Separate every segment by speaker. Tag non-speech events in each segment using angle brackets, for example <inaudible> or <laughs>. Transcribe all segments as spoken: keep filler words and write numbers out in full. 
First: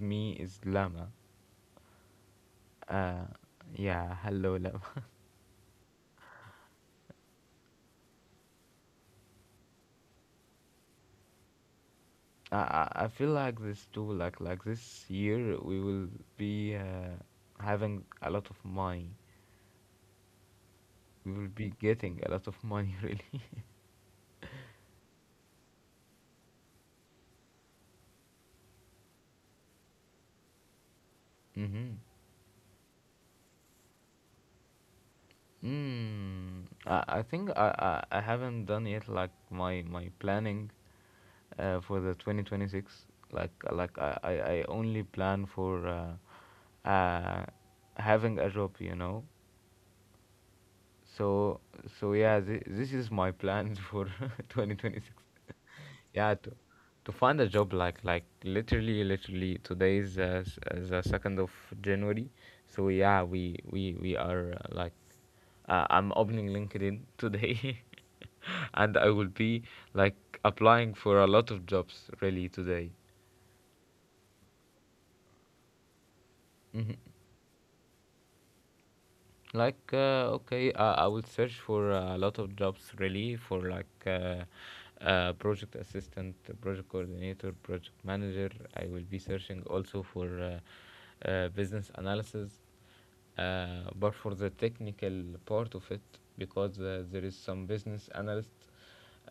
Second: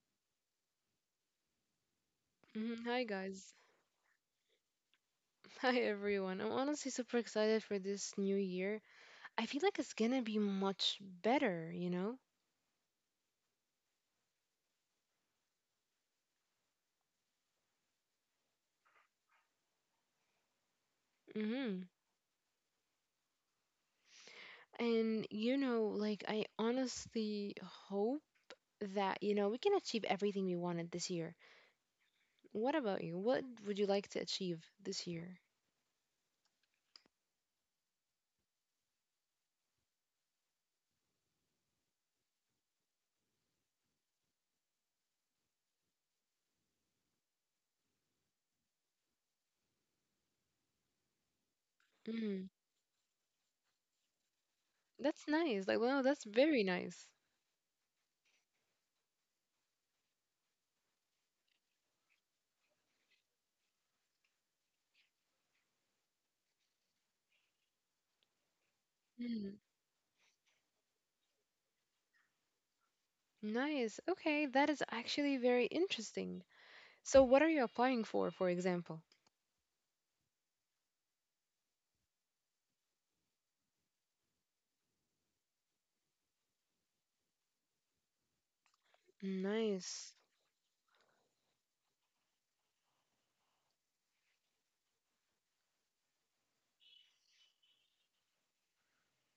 Speaker 1: me is Lama.
Speaker 2: mhm. Hi
Speaker 1: Uh,
Speaker 2: guys.
Speaker 1: yeah, hello Lama.
Speaker 2: <laughs> Hi everyone. I'm honestly super excited for this new year. I feel like it's gonna be much better, you know?
Speaker 1: <laughs> I I I feel like this too. Like like this year, we will be uh, having a lot of money. We will be
Speaker 2: Hmm.
Speaker 1: getting a lot of money, <laughs> really. <laughs>
Speaker 2: And you know, like I honestly hope that, you know, we can achieve everything we wanted this year.
Speaker 1: Mm-hmm.
Speaker 2: What about you? What would you like to achieve this year?
Speaker 1: Mm, I, I think I, I, I haven't done yet like my my planning uh, for the twenty twenty-six. Like like I, I, I only plan for uh, uh, having a job, you know, so so yeah,
Speaker 2: Hmm.
Speaker 1: this, this is my plans for <laughs> twenty twenty-six.
Speaker 2: That's nice. Like, wow, that's
Speaker 1: Yeah, to
Speaker 2: very nice.
Speaker 1: to find a job. Like like literally literally today is uh, s- uh, the second of January. So yeah, we we we are uh, like uh, I'm opening LinkedIn today, <laughs> and I will
Speaker 2: Hmm.
Speaker 1: be like applying for a lot of jobs really today.
Speaker 2: Nice. Okay, that is actually very interesting. So what are you applying for, for example?
Speaker 1: like uh, okay uh, I will search for uh, a lot of jobs really for like uh, uh, project assistant, project coordinator, project manager. I will be searching also
Speaker 2: Nice.
Speaker 1: for uh, uh, business analysis, uh, but for the technical part of it, because uh, there is some business analyst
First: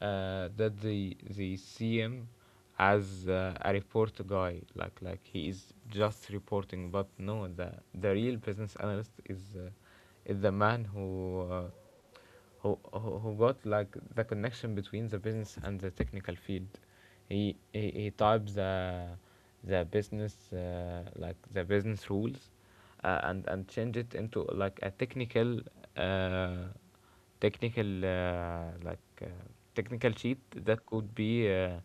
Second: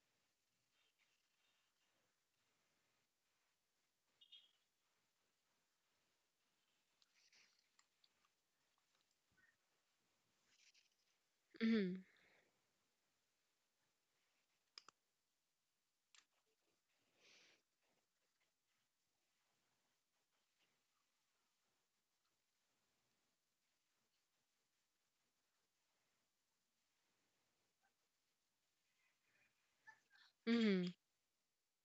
Speaker 1: uh, that they they see him as uh, a report guy. Like like he is just reporting. But no, the the real business analyst is uh, is the man who uh,
Speaker 2: Mm-hmm.
Speaker 1: who, who who got like the connection between the business and the technical field. He he, he types the the business uh, like the business rules, uh, and and change it into like a technical uh, technical uh, like uh, technical sheet that
Speaker 2: Mm-hmm.
Speaker 1: could be uh,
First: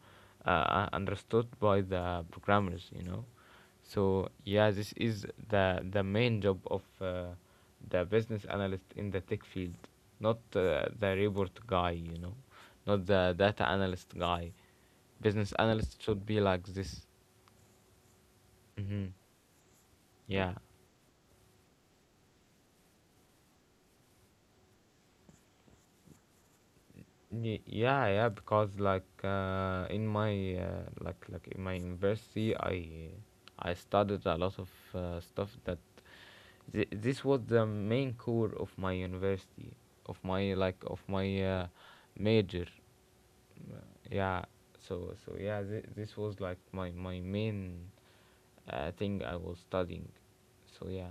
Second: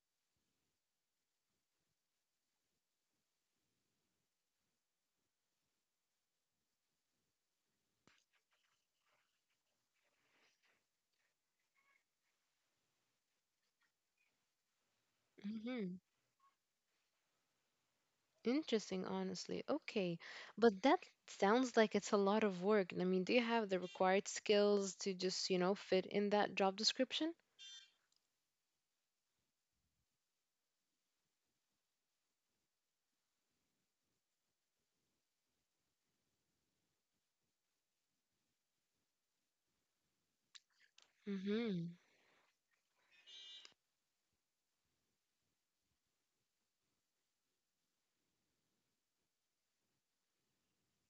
Speaker 1: uh, uh, understood by the programmers, you know. So yeah, this is the the main job of uh, the business analyst in the tech field, not uh, the report guy, you know, not the data analyst guy. Business
Speaker 2: Mm-hmm.
Speaker 1: analyst should be like this.
Speaker 2: Interesting,
Speaker 1: hmm
Speaker 2: honestly. Okay.
Speaker 1: yeah.
Speaker 2: But that sounds like it's a lot of work. I mean, do you have the required skills to just, you know, fit in that job description?
Speaker 1: Y- yeah yeah, because like uh, in my uh, like like in my university I I studied a lot of uh, stuff that th- this was the main core of my university, of my like of my uh,
Speaker 2: Mm-hmm.
Speaker 1: major. Yeah. So so yeah, th- this was like my my main uh, thing I was studying. So yeah.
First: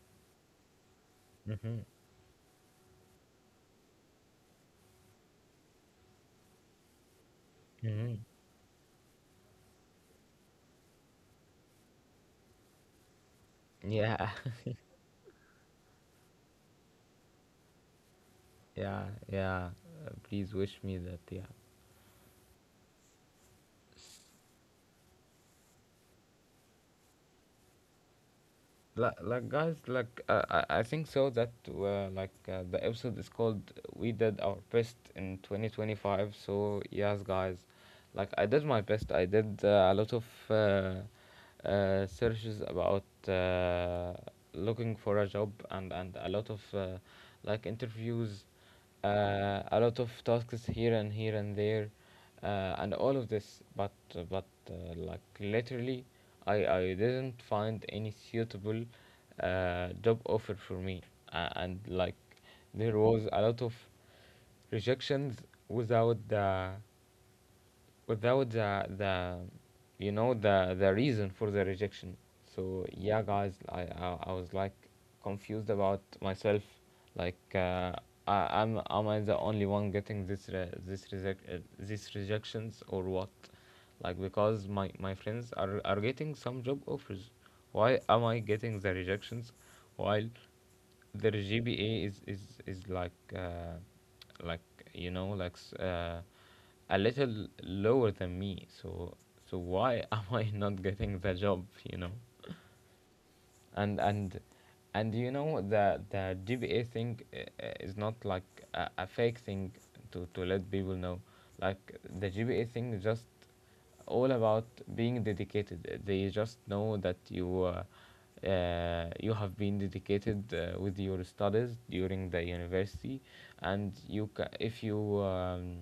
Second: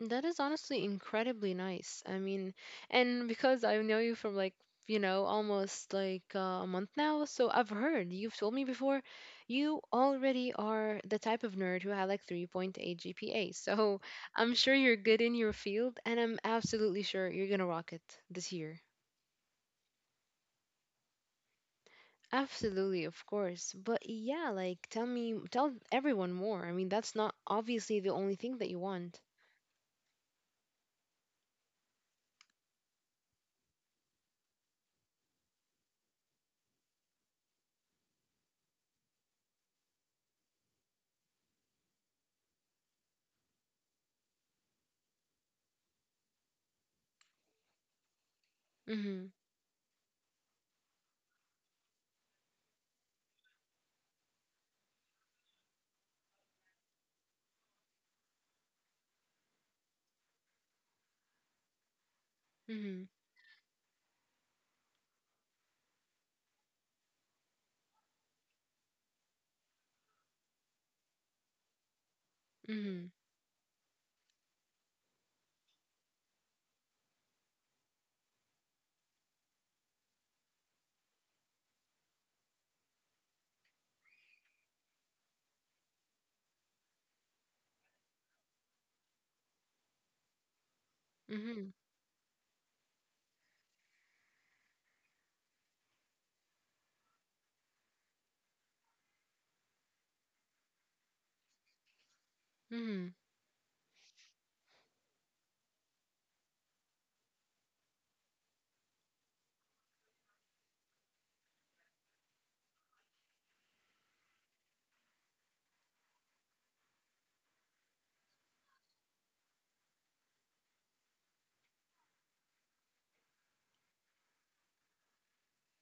Speaker 2: That is honestly incredibly
Speaker 1: Mm-hmm.
Speaker 2: nice. I mean, and because I know you from like, you know, almost like uh, a month now, so I've heard
Speaker 1: Mm-hmm.
Speaker 2: you've told me before you already are the type of nerd who had like three point eight G P A. So
Speaker 1: Yeah.
Speaker 2: <laughs> I'm sure you're good in your field, and I'm absolutely sure you're gonna rock it this
Speaker 1: <laughs>
Speaker 2: year.
Speaker 1: yeah yeah Uh, Please wish me that. Yeah.
Speaker 2: Absolutely, of course. But yeah, like tell me, tell everyone more. I mean, that's not obviously the only thing that you
Speaker 1: like,
Speaker 2: want.
Speaker 1: like guys like uh, I, I think so that uh, like uh, the episode is called "We Did Our Best in twenty twenty-five", so yes guys, like I did my best. I did uh, a lot of uh, uh, searches about uh, looking for a job, and and a lot of uh, like interviews,
Speaker 2: Mm-hmm.
Speaker 1: uh, a lot of tasks here and here and there, uh, and all of this. But but uh, like literally, I I didn't find any suitable uh, job offer for me, uh, and like there
Speaker 2: Mm-hmm.
Speaker 1: was a lot of rejections without the without the the you know, the the reason for the rejection. So
Speaker 2: Mm-hmm.
Speaker 1: yeah guys, i i, I was like confused about myself. Like uh, I, I'm Am I the only one getting this re- this reject uh, these rejections or what? Like because my my friends are are getting some job offers. Why am I getting the rejections, while their
Speaker 2: Mm-hmm.
Speaker 1: G P A is is is like uh, like you know like s- uh, a little lower than me. So so why <laughs> am I not getting the job? You know.
Speaker 2: Mm-hmm.
Speaker 1: And and and you know, the the G P A thing uh, uh, is not like a, a fake thing to to let people know. Like the G P A thing is just all about being dedicated. They just know that you uh, uh, you have been dedicated uh, with your studies during the university, and you ca- if you um,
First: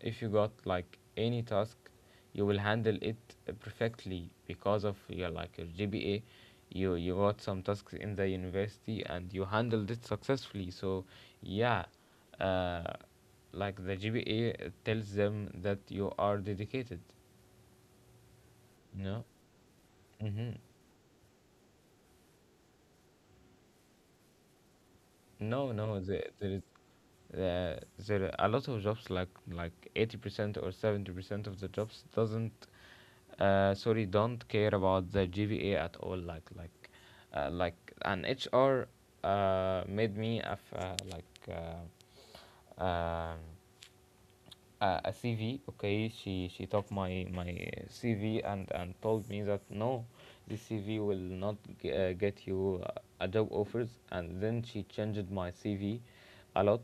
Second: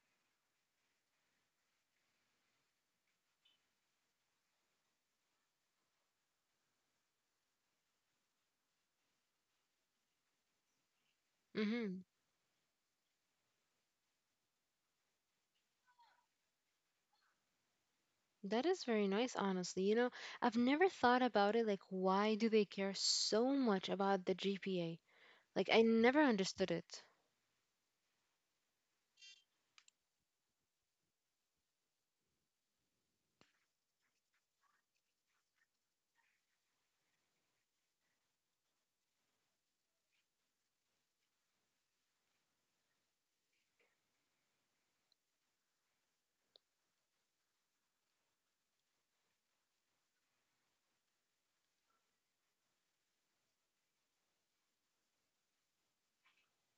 Speaker 1: if you got like any task, you will handle it perfectly because of your like your G P A. You you got some tasks in the university and you handled it successfully. So yeah,
Speaker 2: Mm-hmm.
Speaker 1: uh, like the G P A tells them that you are dedicated.
Speaker 2: That is very
Speaker 1: No.
Speaker 2: nice, honestly. You know,
Speaker 1: Mm-hmm.
Speaker 2: I've never thought about it. Like, why do they care so much about the G P A? Like,
Speaker 1: No,
Speaker 2: I
Speaker 1: no,
Speaker 2: never
Speaker 1: there, there is
Speaker 2: understood it.
Speaker 1: uh, there are a lot of jobs. Like like eighty percent or seventy percent of the jobs doesn't uh, sorry don't care about the G V A at all. Like like uh, like an H R uh, made me a f- uh, like uh, um, uh, a C V. Okay, she she took my my C V, and and told me that no, this C V will not g- uh, get you uh, a job offers. And then she changed my C V a lot,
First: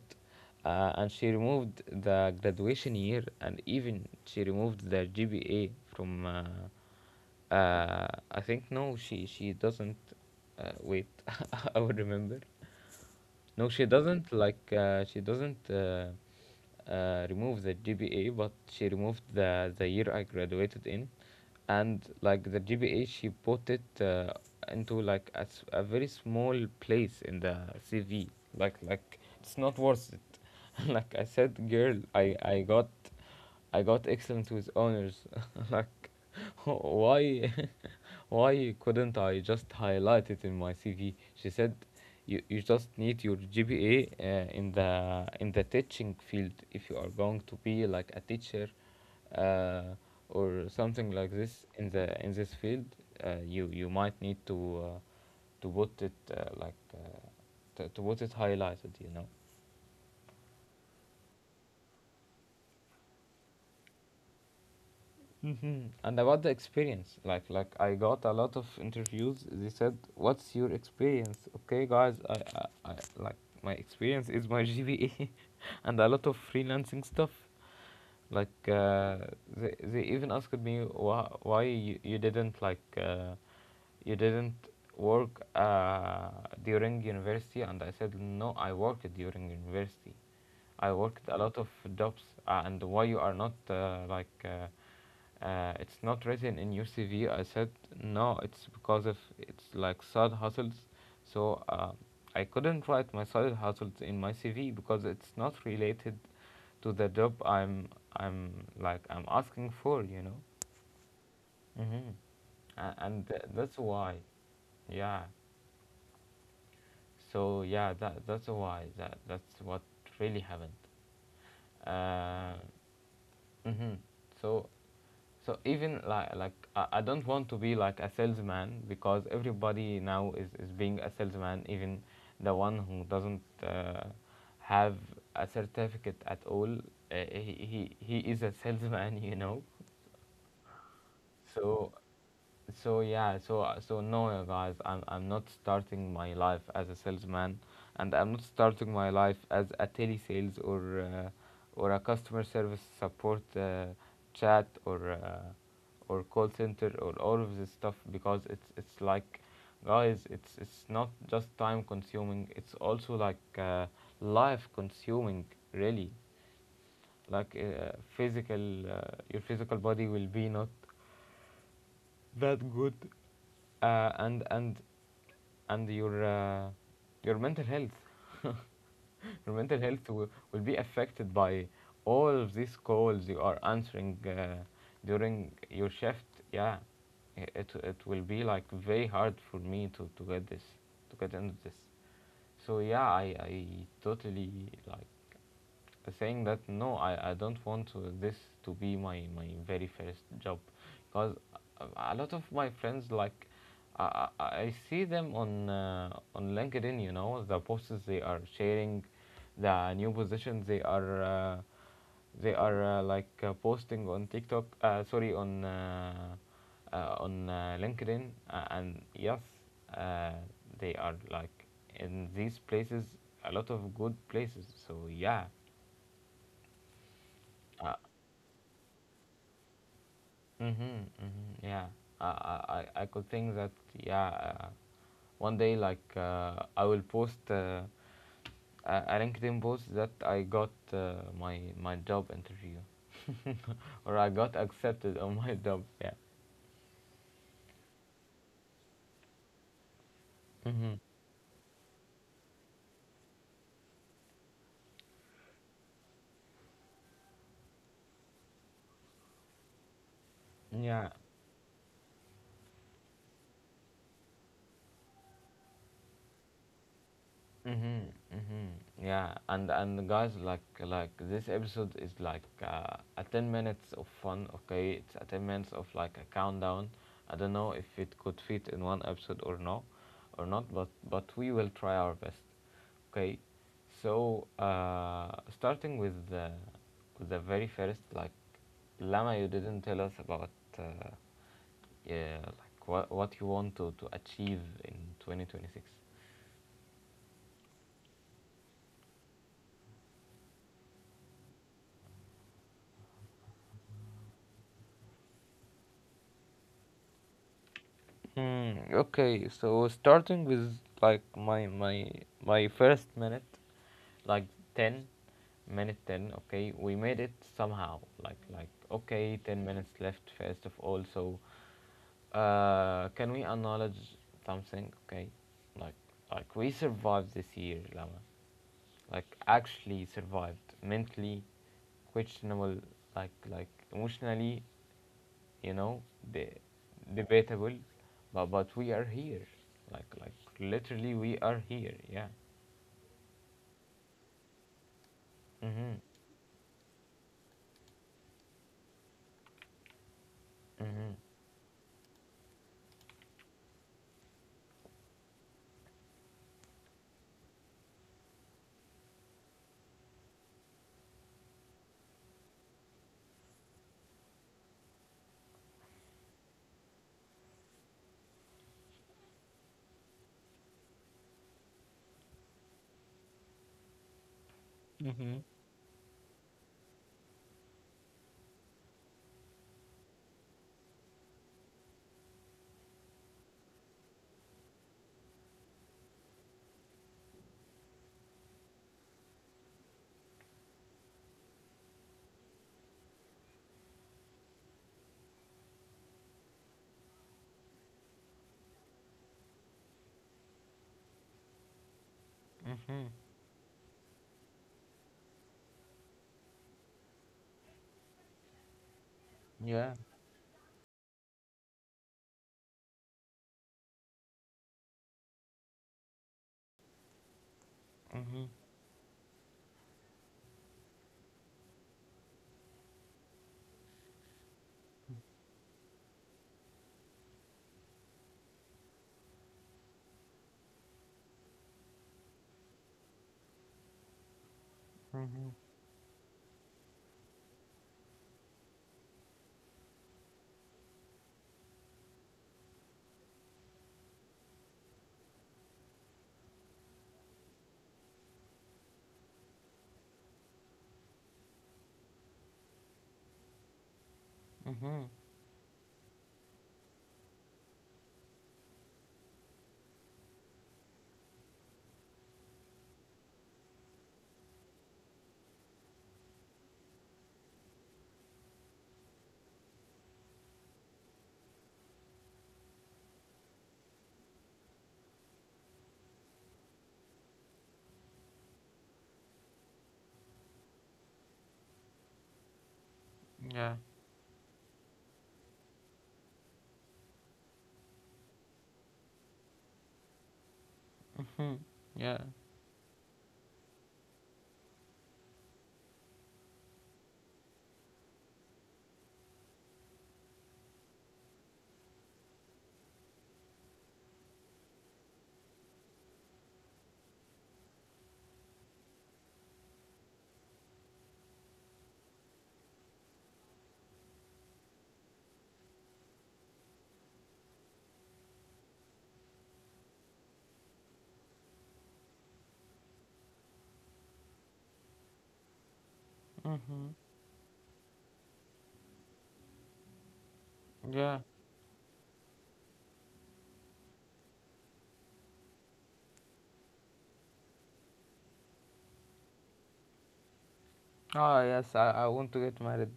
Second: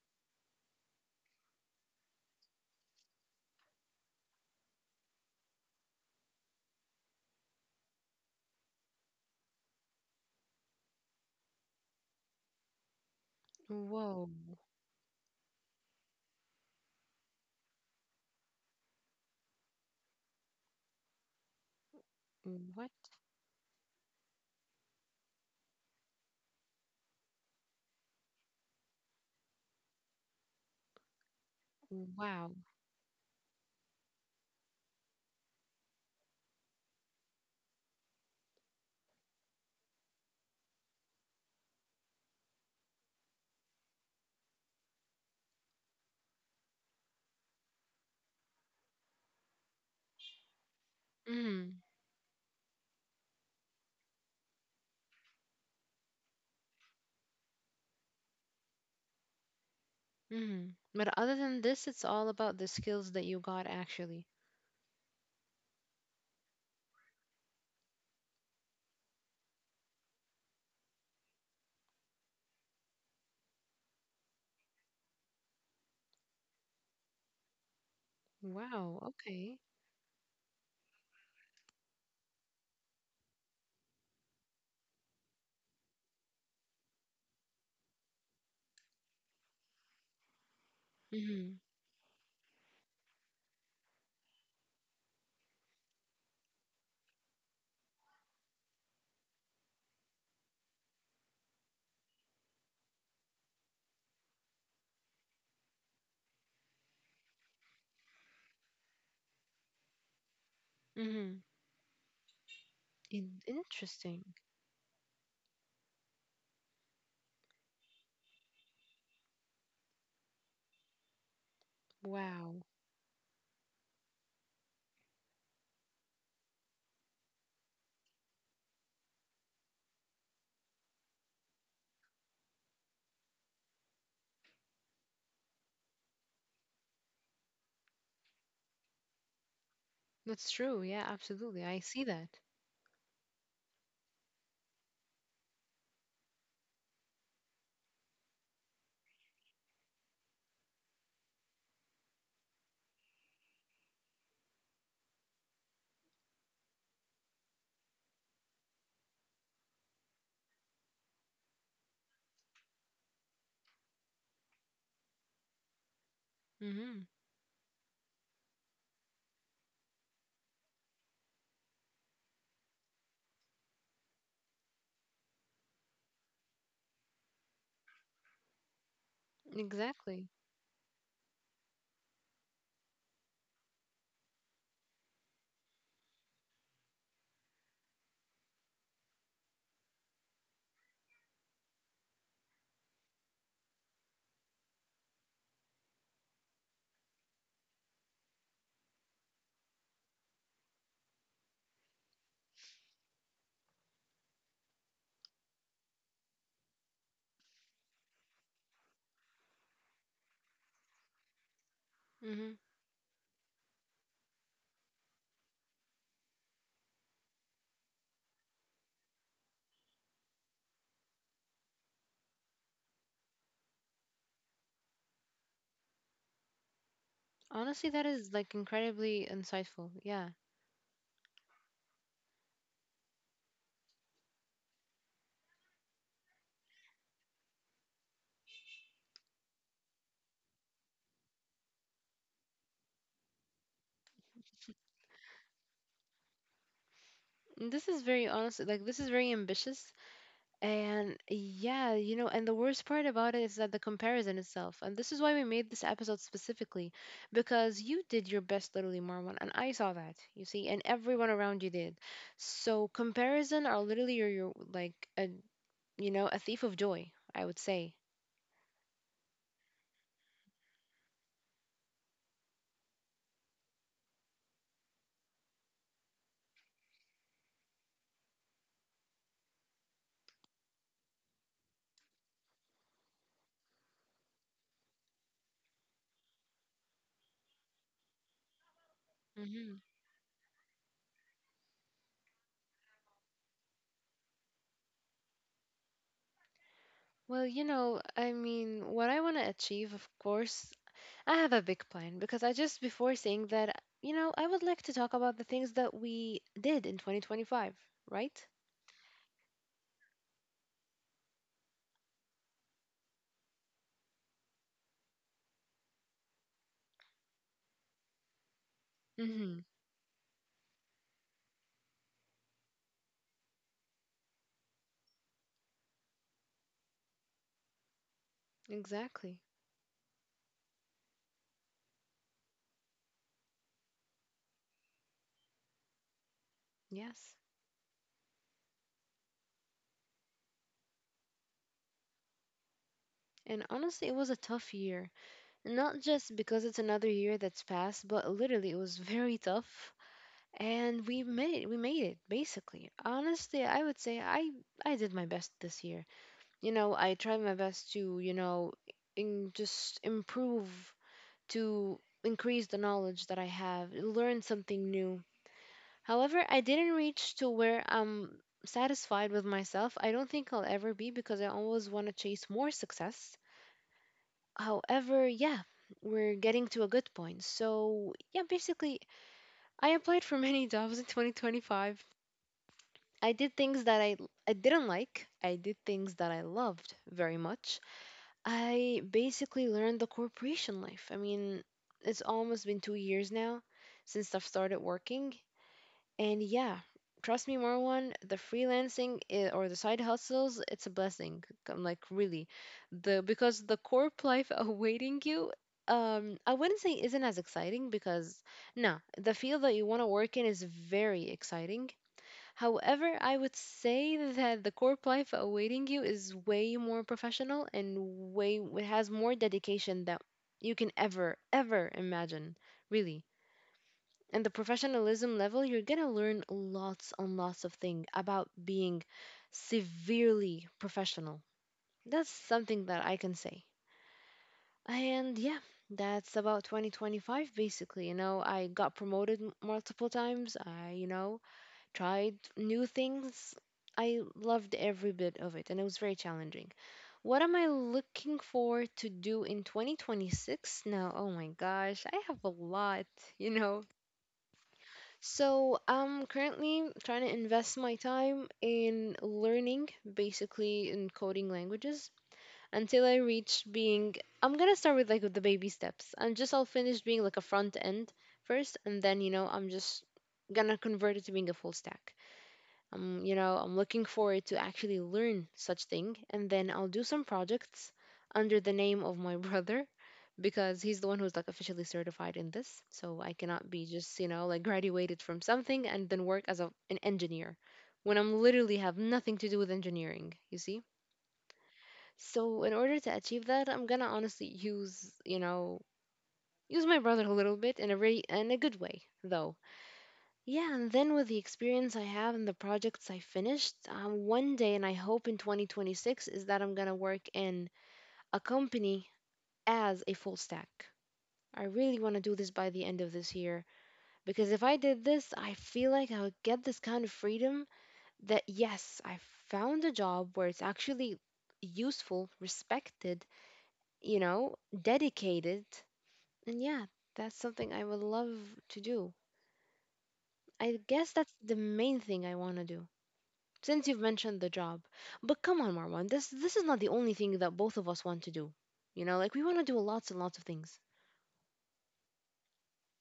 Speaker 1: uh, and she removed the graduation year, and even she removed the G P A from. Uh, uh, I think no, she she doesn't. Uh, wait, <laughs> I will remember. No, she
Speaker 2: Whoa.
Speaker 1: doesn't like uh, she doesn't uh, uh, remove the G P A, but she removed the the year I graduated in, and like the
Speaker 2: What?
Speaker 1: G P A, she put it uh, into like a, s- a very small place in the C V. Like like it's not worth it. <laughs> Like I said, girl, I
Speaker 2: Wow.
Speaker 1: I got I got excellent with honors. <laughs> Like, <laughs> why, <laughs> why couldn't I just highlight it in my C V? She said, you, you just need your G P A uh, in the in the teaching field if you are going to be like a teacher, uh, or something like this
Speaker 2: Mm,
Speaker 1: in the in this field. Uh, you you might need to uh, to put it uh, like uh, to, to put it highlighted. You know.
Speaker 2: mm. But other than this, it's all about the skills that you got actually.
Speaker 1: hmm And about the experience, like like I got a lot of interviews. They said, "What's your experience?" Okay, guys, I, I, I like my experience is my G P A, <laughs> and a lot of freelancing stuff. Like
Speaker 2: Wow.
Speaker 1: uh,
Speaker 2: Okay.
Speaker 1: they they even asked me, why why you, you didn't like uh, you didn't work uh, during university. And I said no, I worked during university. I worked a
Speaker 2: Mm-hmm.
Speaker 1: lot of jobs, uh, and why you are not uh, like uh, uh, it's not written in your C V. I said no, it's because of it's like side hustles. So uh, I couldn't write my side hustles in my C V because it's not related to the job I'm I'm like I'm asking for. You know.
Speaker 2: Mm-hmm.
Speaker 1: Mm-hmm. Uh, and
Speaker 2: In-
Speaker 1: th- that's why,
Speaker 2: interesting.
Speaker 1: yeah. So yeah, that that's why, that that's what really happened. Uh,
Speaker 2: Wow.
Speaker 1: Mm-hmm. So, so even like like I, I don't want to be like a salesman, because everybody now is, is being a salesman, even the one who doesn't uh, have a certificate at all. Uh, he, he he is a salesman, <laughs> you know.
Speaker 2: That's true. Yeah, absolutely. I
Speaker 1: So
Speaker 2: see that.
Speaker 1: so yeah, so uh, so no, uh, guys, i'm I'm not starting my life as a salesman, and I'm not starting my life as a telesales, or uh, or a customer service support uh, chat, or uh, or call center, or all of this stuff, because it's it's like, guys, it's it's not just time consuming, it's also like uh, life consuming, really.
Speaker 2: Mm-hmm.
Speaker 1: Like uh, physical uh, your physical body will be not that good, uh, and and and your uh, your mental health, <laughs> your mental health
Speaker 2: Exactly.
Speaker 1: will, will be affected by all of these calls you are answering uh, during your shift. Yeah. I- it it will be like very hard for me to, to get this, to get into this. So yeah, i i totally like saying that no, I I don't want to, this to be my, my very first job, because a lot of my friends, like I, I see them on uh, on LinkedIn, you know, the posts they are sharing, the new positions they are uh,
Speaker 2: Mm-hmm.
Speaker 1: they are uh, like uh, posting on TikTok uh, sorry on uh, uh, on uh, LinkedIn, uh, and yes, uh, they are like in these places, a lot of good places. So yeah.
Speaker 2: Honestly,
Speaker 1: uh,
Speaker 2: that is like incredibly insightful. Yeah.
Speaker 1: mm-hmm, mm-hmm, yeah. I, I, I I could think that, yeah, uh, one day, like, uh, I will post uh, a, a LinkedIn post that I got uh, my my job interview, <laughs> or I got accepted on my job. Yeah.
Speaker 2: Mm. This is very honest, like this is very ambitious.
Speaker 1: Mm-hmm,
Speaker 2: And yeah, you know, and the worst part about it is that the comparison itself. And this is why we made this episode specifically, because you did your best, literally, Marwan, and I saw that, you see, and
Speaker 1: Yeah.
Speaker 2: everyone around you did. So comparison are literally your, your like a, you know, a thief of joy, I would say.
Speaker 1: Mm-hmm, mm-hmm. Yeah, and and guys, like like this episode is like uh, a ten minutes of fun. Okay, it's a ten minutes of like a countdown. I don't know if it could fit in one episode or no, or not. But but we will try our best. Okay, so uh, starting with the with the very first, like, Lama, you
Speaker 2: Hmm.
Speaker 1: didn't tell us about uh, yeah, like what what you want to to achieve in twenty twenty six.
Speaker 2: Well, you know, I mean, what I want to achieve, of course, I have a big plan because I just before saying that, you know, I would like to talk about the things that we did in twenty twenty-five, right?
Speaker 1: Hmm, okay, so starting with like my my my first minute, like ten minute ten, okay, we made it somehow. Like like okay,
Speaker 2: Mm-hmm.
Speaker 1: ten minutes left first of all. So, uh can we acknowledge something, okay? Like like we survived this year, Lama. Like
Speaker 2: Exactly.
Speaker 1: actually survived mentally, questionable, like like emotionally, you know the
Speaker 2: Yes.
Speaker 1: debatable, but but we are here, like like literally we are here. Yeah.
Speaker 2: And honestly, it was a tough year.
Speaker 1: Mhm.
Speaker 2: Not just because it's another year that's passed, but literally it was <laughs> very tough. And
Speaker 1: Mhm.
Speaker 2: we made it. We made it, basically. Honestly, I would say I I did my best this year. You know, I tried my best to, you know, in just improve to increase the knowledge that I have, learn something new. However, I didn't reach to where I'm satisfied with myself. I don't think I'll ever be because I always want to chase more success. However,
Speaker 1: Mm-hmm.
Speaker 2: yeah, we're getting to a good point. So, yeah, basically, I applied for many <laughs> jobs in twenty twenty-five. I did things that I I didn't like. I did things that I loved very much. I basically learned the corporation life. I mean, it's almost been two years now since I've started working. And yeah, trust me, Marwan, the freelancing i- or the side hustles, it's a blessing. I'm like, really.
Speaker 1: Mhm.
Speaker 2: The because the corp life <laughs> awaiting you, um, I wouldn't say isn't as exciting because no, the field that you
Speaker 1: Yeah.
Speaker 2: want to work in is very exciting. However, I would say that the corp life awaiting you is way more professional and
Speaker 1: Mhm.
Speaker 2: way it has more dedication that you can ever, ever imagine, really. And the professionalism level, you're gonna learn lots and lots of things about being severely professional. That's something that I can say. And
Speaker 1: Mhm.
Speaker 2: yeah, that's about twenty twenty-five basically. You know, I got promoted m- multiple times. I, you know, tried new things. I loved every bit of it, and it was very challenging. What am I looking for to do in twenty twenty-six? Now, oh my gosh, I have a lot, you know.
Speaker 1: Mhm.
Speaker 2: So I'm currently trying to invest my time in learning, basically in coding languages, until I reach being. I'm gonna start with like with the baby steps. I'm just I'll finish being like a front end first, and then you know I'm just gonna convert it to being a full stack um, you know, I'm looking forward to actually learn such thing, and then I'll do some projects under the name of my <laughs> brother because he's the one who's like officially certified in this. So I cannot
Speaker 1: Yeah,
Speaker 2: be just you know like graduated from something and then work as a, an engineer when I'm literally have nothing to do with engineering. You see.
Speaker 1: yeah,
Speaker 2: So in order to achieve that, I'm gonna honestly use you know use my brother a little bit in a very in a good way though. Yeah, and then with the experience I have and the projects I finished, um, one day, and I hope in twenty twenty-six, is that I'm gonna work in a company as a full stack. I really want to do this by the end of this year because if I did this, I feel like I would get this kind of freedom that yes, I found a job where it's actually useful, respected, you know, dedicated. And yeah, that's something I would love to do. I guess
Speaker 1: yeah.
Speaker 2: that's the main thing I want to do. Since you've mentioned the job, but come on, Marwan, this this is not the only thing that both of us want to do. You know, like we want to do lots and lots of things.
Speaker 1: Ah yes, i, I want to get married.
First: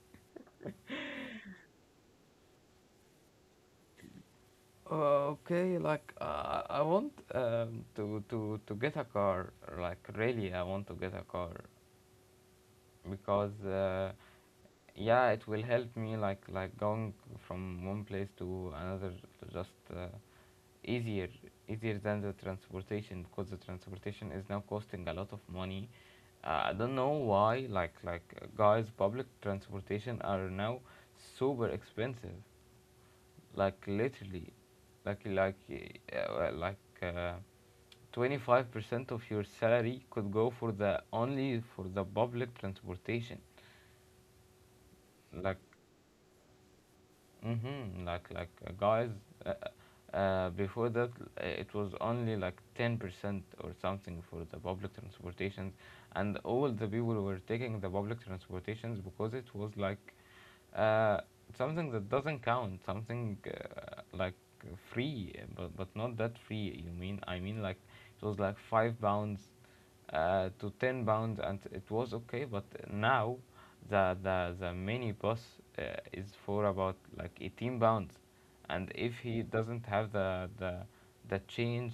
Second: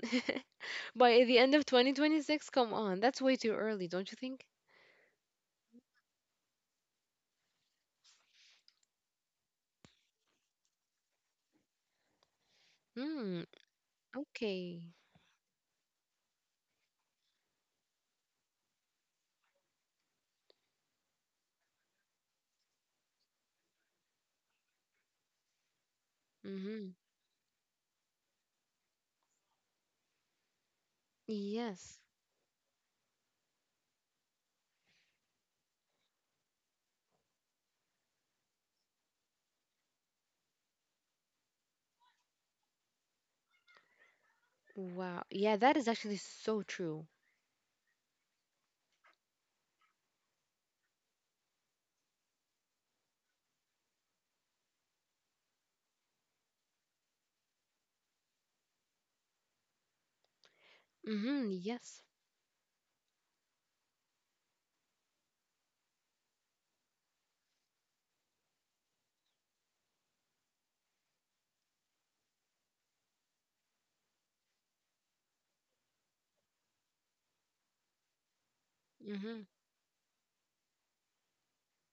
Speaker 2: <laughs> By the end of twenty twenty-six, come on, that's way too early, don't you think?
Speaker 1: Uh, okay, like uh, I want, um, to to to get a car. Like really, I want to get a car.
Speaker 2: Hmm.
Speaker 1: Because uh,
Speaker 2: Okay.
Speaker 1: Yeah, it will help me, like like going from one place to another, to just, uh, easier, easier than the transportation, because the transportation is now costing a lot of money. Uh, I
Speaker 2: Mm-hmm.
Speaker 1: don't know why, like like uh, guys, public transportation are now super
Speaker 2: Yes.
Speaker 1: expensive, like literally, like like uh, well, like uh, twenty-five percent of your salary could go for the only, for the public transportation.
Speaker 2: Wow. Yeah,
Speaker 1: Like.
Speaker 2: that is actually so true.
Speaker 1: Mm-hmm. Like like uh, guys, uh, uh, uh, before that, uh, it was only like ten percent or something for the public transportations, and all the people were taking the public transportations because it was like, uh,
Speaker 2: Mm-hmm.
Speaker 1: something
Speaker 2: Yes.
Speaker 1: that doesn't count, something, uh, like free, but but not that free. You mean, I mean, like it was like five pounds, uh, to ten pounds, and it was okay, but now the the, the mini bus, uh, is for about like eighteen pounds, and if he
Speaker 2: Mm-hmm.
Speaker 1: doesn't have the the, the change,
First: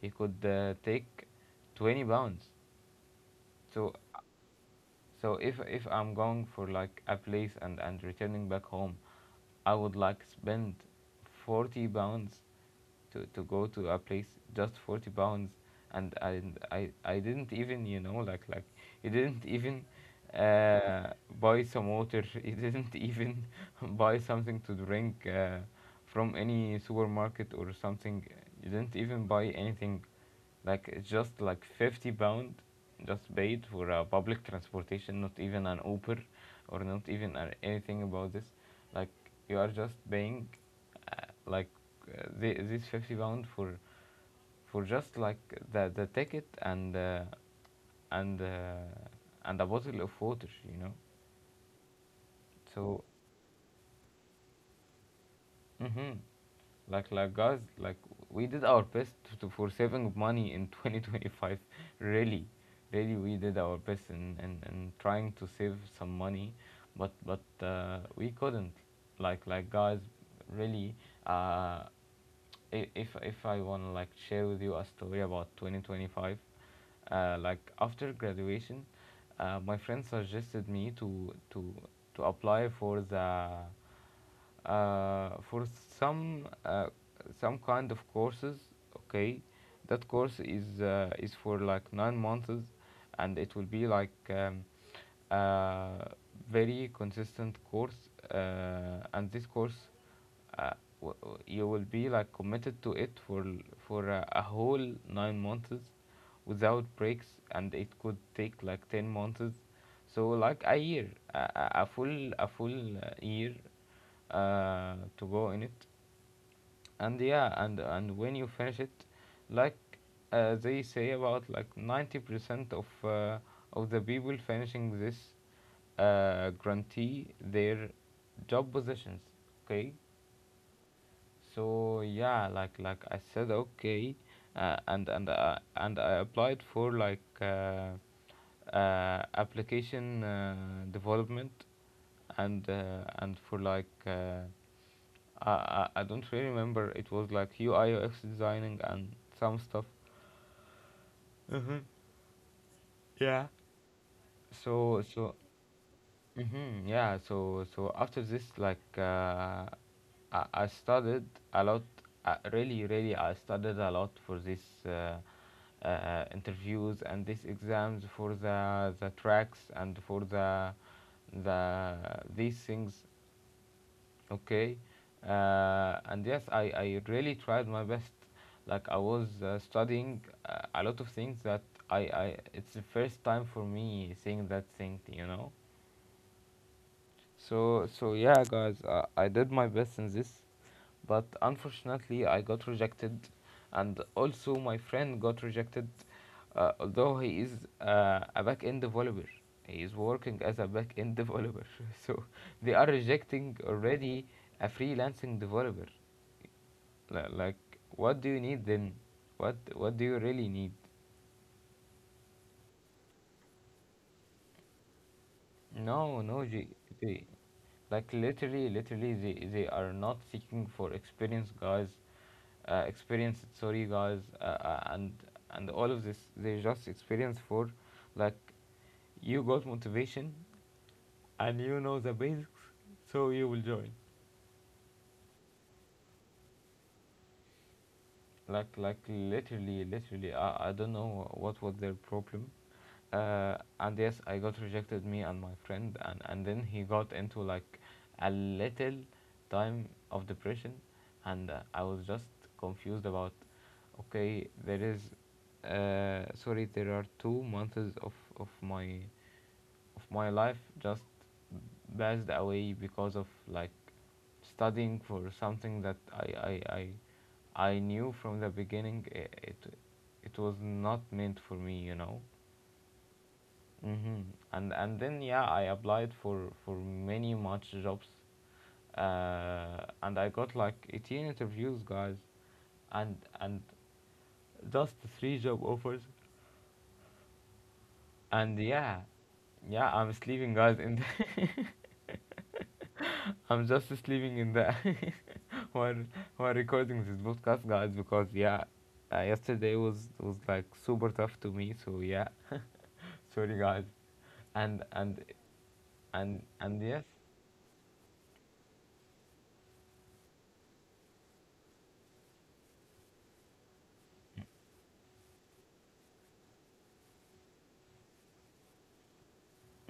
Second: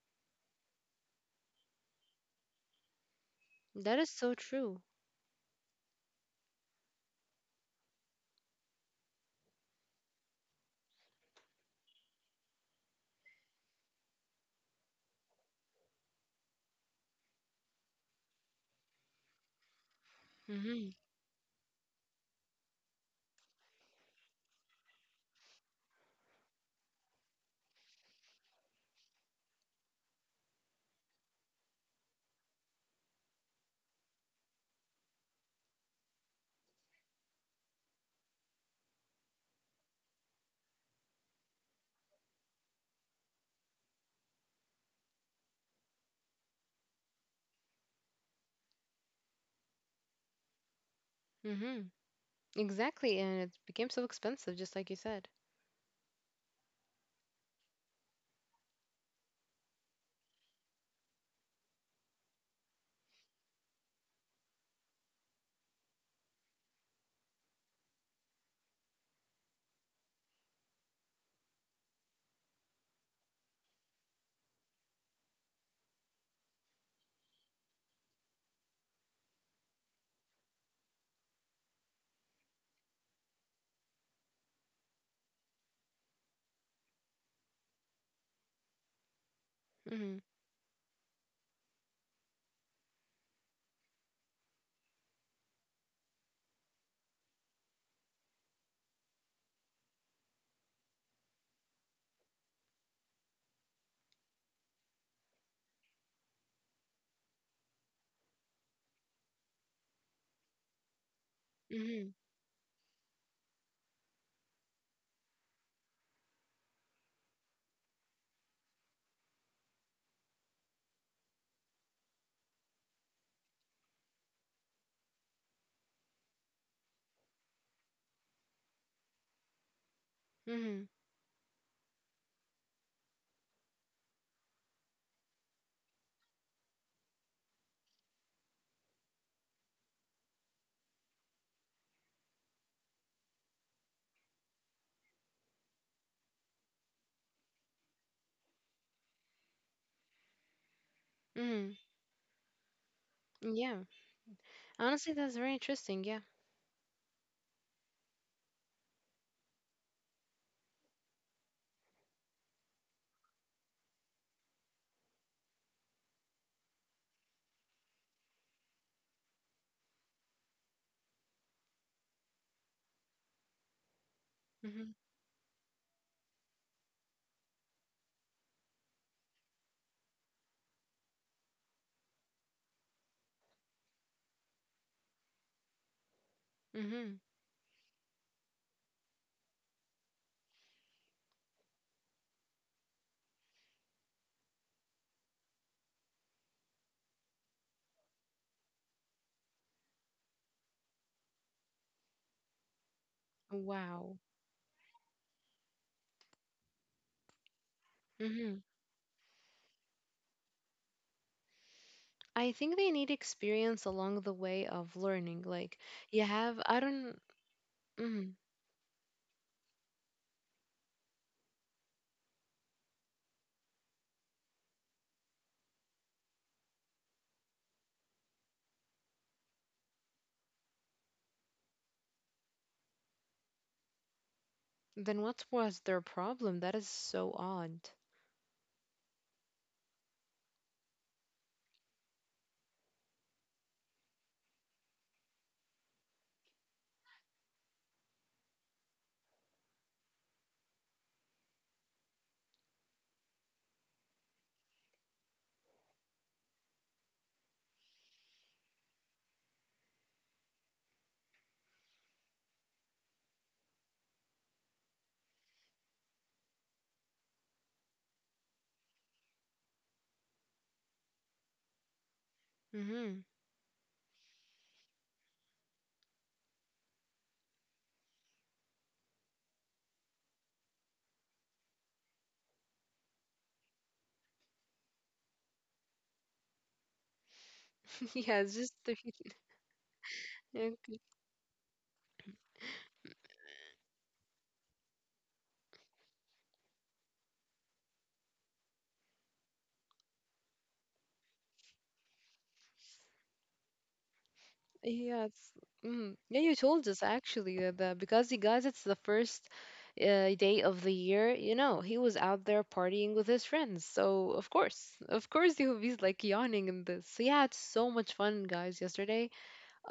Speaker 1: he could, uh, take twenty pounds. So,
Speaker 2: That is so true.
Speaker 1: so if if I'm going for like a place and and returning back home, I would like spend forty pounds to, to go to a place. Just forty pounds. And I, I I didn't even, you know like like you didn't even,
Speaker 2: Mm-hmm.
Speaker 1: uh, buy some water. <laughs> You didn't even <laughs> buy something to drink, uh, from any supermarket or something. You didn't even buy anything. Like it's just like fifty pound, just paid for a public transportation, not even an uber, or not even a- anything about this. Like you are just paying, uh, like uh, the, this fifty pound for for just like the the ticket and, uh, and uh, and a bottle of water, you know.
Speaker 2: Mm-hmm.
Speaker 1: So.
Speaker 2: Exactly, and it became so expensive, just like you said.
Speaker 1: Mm-hmm. Like, like guys, like we did our best to, for saving money in twenty twenty-five. <laughs> Really, really, we did our best in, in, in trying to save some money, but but uh, we couldn't. Like, like guys, really. Uh, i- if if I wanna like share with you a story about twenty twenty-five, uh, like after graduation, uh, my friend suggested me to to to apply for the, uh, for some, uh, some kind of courses, okay? That
Speaker 2: Mm-hmm.
Speaker 1: course is, uh, is for like nine months, and it will be like, um, uh, very consistent course, uh, and this course, uh, w- w- you will be like committed to it for l- for uh, a whole nine months without breaks, and it could take like ten months, so like a year, a, a a
Speaker 2: Mm-hmm.
Speaker 1: full, a full uh, year, uh, to go in it. And yeah, and and when you finish it, like, uh, they say about like ninety percent of, uh, of the people finishing this, uh, grantee their job positions, okay?
Speaker 2: Mm-hmm.
Speaker 1: So yeah, like like I said, okay, uh, and and uh, and I applied for like, uh, uh, application, uh, development, and, uh, and for like uh, I I I don't really remember. It was like U I U X designing and some stuff.
Speaker 2: Mm-hmm.
Speaker 1: Uh-huh. Yeah.
Speaker 2: Yeah.
Speaker 1: So
Speaker 2: Honestly,
Speaker 1: so.
Speaker 2: that's very interesting. Yeah.
Speaker 1: Mm-hmm. Yeah. So so after this, like, uh, I, I studied a lot. Uh, really, really, I studied a lot for this uh, uh, interviews and these exams for the the tracks and for the the these things. Okay.
Speaker 2: Mhm.
Speaker 1: Uh, and yes, I I really tried my best. Like I was, uh, studying, uh, a lot of things that I I it's the first time for me seeing that thing, you know.
Speaker 2: Mhm.
Speaker 1: So so yeah, guys, uh, I did my best in this, but unfortunately I got rejected, and also my friend got rejected, uh, although he is, uh, a back end developer. He is working as a back end developer, <laughs> so they are rejecting already
Speaker 2: Wow.
Speaker 1: a freelancing developer. Li- Like, what do you need
Speaker 2: Mhm.
Speaker 1: then? What what do you really need?
Speaker 2: I think they need experience along the way of learning. Like
Speaker 1: No,
Speaker 2: you
Speaker 1: no, they,
Speaker 2: have, I
Speaker 1: they
Speaker 2: don't.
Speaker 1: like
Speaker 2: Mm,
Speaker 1: literally, literally, they, they are not seeking for experience, guys. Uh, experience, sorry, guys, uh, uh, and and all of this, they just experience for, like, you got motivation, and you know the basics, so you will join.
Speaker 2: then what was their problem? That is so odd.
Speaker 1: Like like literally, literally I, I don't know what was their problem, uh, and yes, I got rejected, me and my friend, and, and then he got into like a little time of depression, and, uh, I was just confused about, okay, there is, uh, sorry there are two months of, of my, of my life, just passed away, because of like studying for something that I I, I, I knew from the beginning it it it was not meant for me, you know.
Speaker 2: Mhm.
Speaker 1: Hmm. And, and then yeah, I applied for, for many much jobs, uh, and I got like eighteen interviews, guys, and, and just three job offers.
Speaker 2: <laughs> Yeah,
Speaker 1: And
Speaker 2: it's just the,
Speaker 1: yeah,
Speaker 2: <laughs>
Speaker 1: yeah, I'm sleeping, guys, in the.
Speaker 2: okay.
Speaker 1: I'm just sleeping in the, <laughs> while, while recording this podcast, guys, because yeah, uh, yesterday was, was like super tough to me. So yeah, sorry guys, and, and
Speaker 2: Yes. Mm.
Speaker 1: and
Speaker 2: Yeah, you
Speaker 1: and
Speaker 2: told us
Speaker 1: yes.
Speaker 2: actually that, that because you guys, it's the first uh, day of the year. You know, he was out there partying with his friends. So of course, of course, he would be like yawning in this. So yeah, it's so much fun, guys. Yesterday,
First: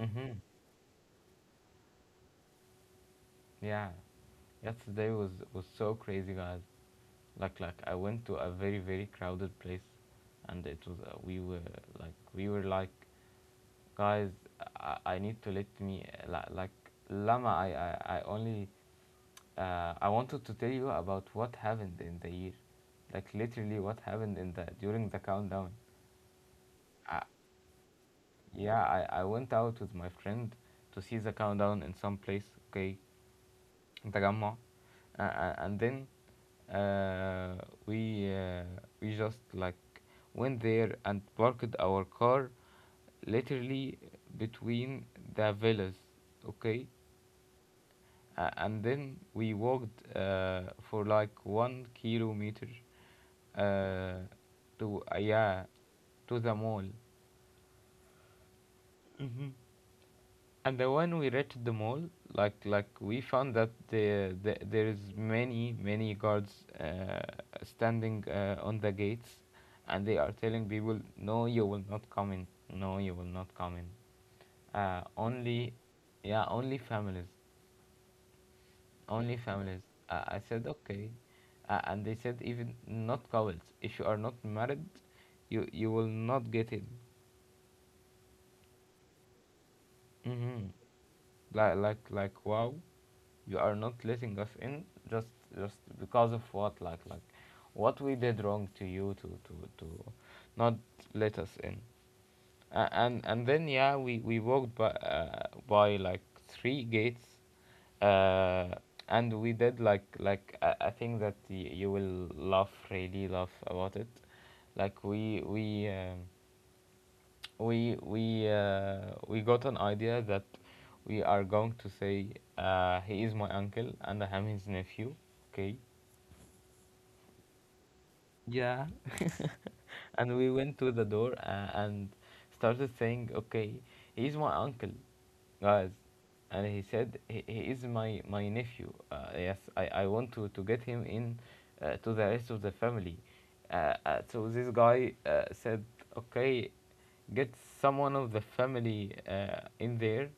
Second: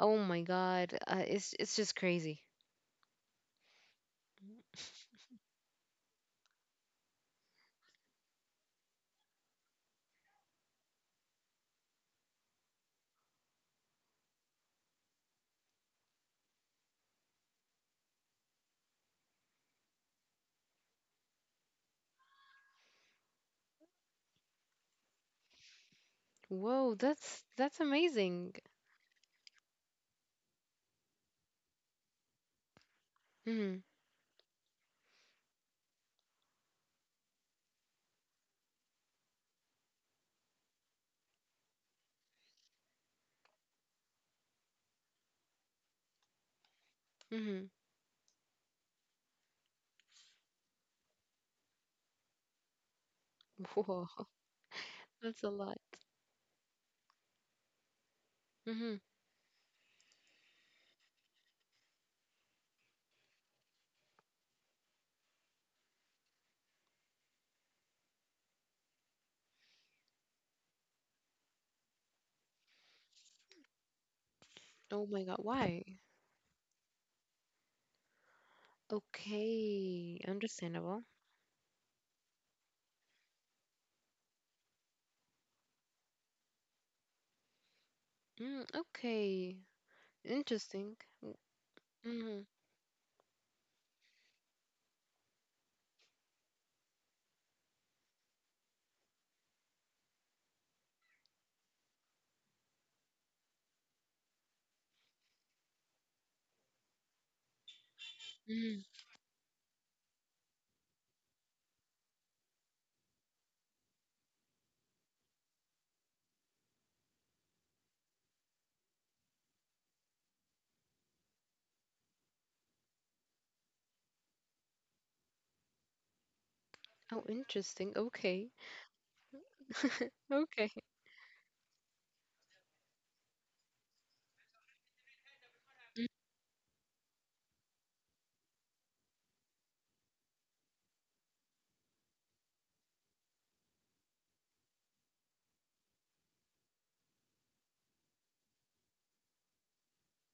Speaker 2: oh my God, uh, it's it's just crazy.
Speaker 1: Yeah, yesterday was, was so crazy, guys. Like like I went to a very, very crowded place, and it was, uh, we were, like we were like guys, I, I need to. Let me, uh, li- like Lama, I I I only, uh, I wanted to tell you about what happened in the year, like literally what happened in the during the countdown.
Speaker 2: Whoa, that's that's amazing.
Speaker 1: Yeah, I, I went out with my friend to see the countdown in some place, okay,
Speaker 2: Mhm,
Speaker 1: in Tagamma, uh, uh, and then, uh, we uh, we just like went there and parked our car, literally between the villas, okay.
Speaker 2: mhm.
Speaker 1: Uh, and then we walked, uh, for like one kilometer,
Speaker 2: Whoa,
Speaker 1: uh, to, uh,
Speaker 2: <laughs> that's a
Speaker 1: yeah
Speaker 2: lot.
Speaker 1: to the mall.
Speaker 2: Mhm.
Speaker 1: Mm-hmm. And then when we reached the mall, like like we found that the, the there is many, many guards, uh, standing, uh, on the gates, and they are telling people, no, you will not come in, no, you will not come in, uh,
Speaker 2: Oh my God,
Speaker 1: only,
Speaker 2: why?
Speaker 1: yeah, only families. Only families.
Speaker 2: Okay,
Speaker 1: Uh, I said
Speaker 2: understandable.
Speaker 1: okay, uh, and they said even not couples. If you are not married, you you will not get in.
Speaker 2: Mm, okay,
Speaker 1: Hmm.
Speaker 2: interesting.
Speaker 1: Like like like
Speaker 2: Mm-hmm.
Speaker 1: wow, you are not letting us in, just, just because of what, like like what we did wrong to you, to to to not let us in. Uh, and, and then yeah, we, we walked by, uh, by like three gates, uh
Speaker 2: Mm.
Speaker 1: and we did, like like i, I think that y- you will laugh, really laugh about it. Like we we um, we we uh, we got an idea that we are going to say, uh, he is my uncle and I am his nephew, okay?
Speaker 2: Oh, interesting. Okay.
Speaker 1: Yeah. <laughs>
Speaker 2: <laughs>
Speaker 1: And we
Speaker 2: Okay.
Speaker 1: went to the door, uh, and started saying, okay, he's my uncle, guys.
Speaker 2: Mm.
Speaker 1: And he said, he, he is my, my nephew. Uh, yes, I, I want to, to get him in, uh, to the rest of the family. Uh, uh, so this guy, uh, said, okay, get someone of the family, uh, in there,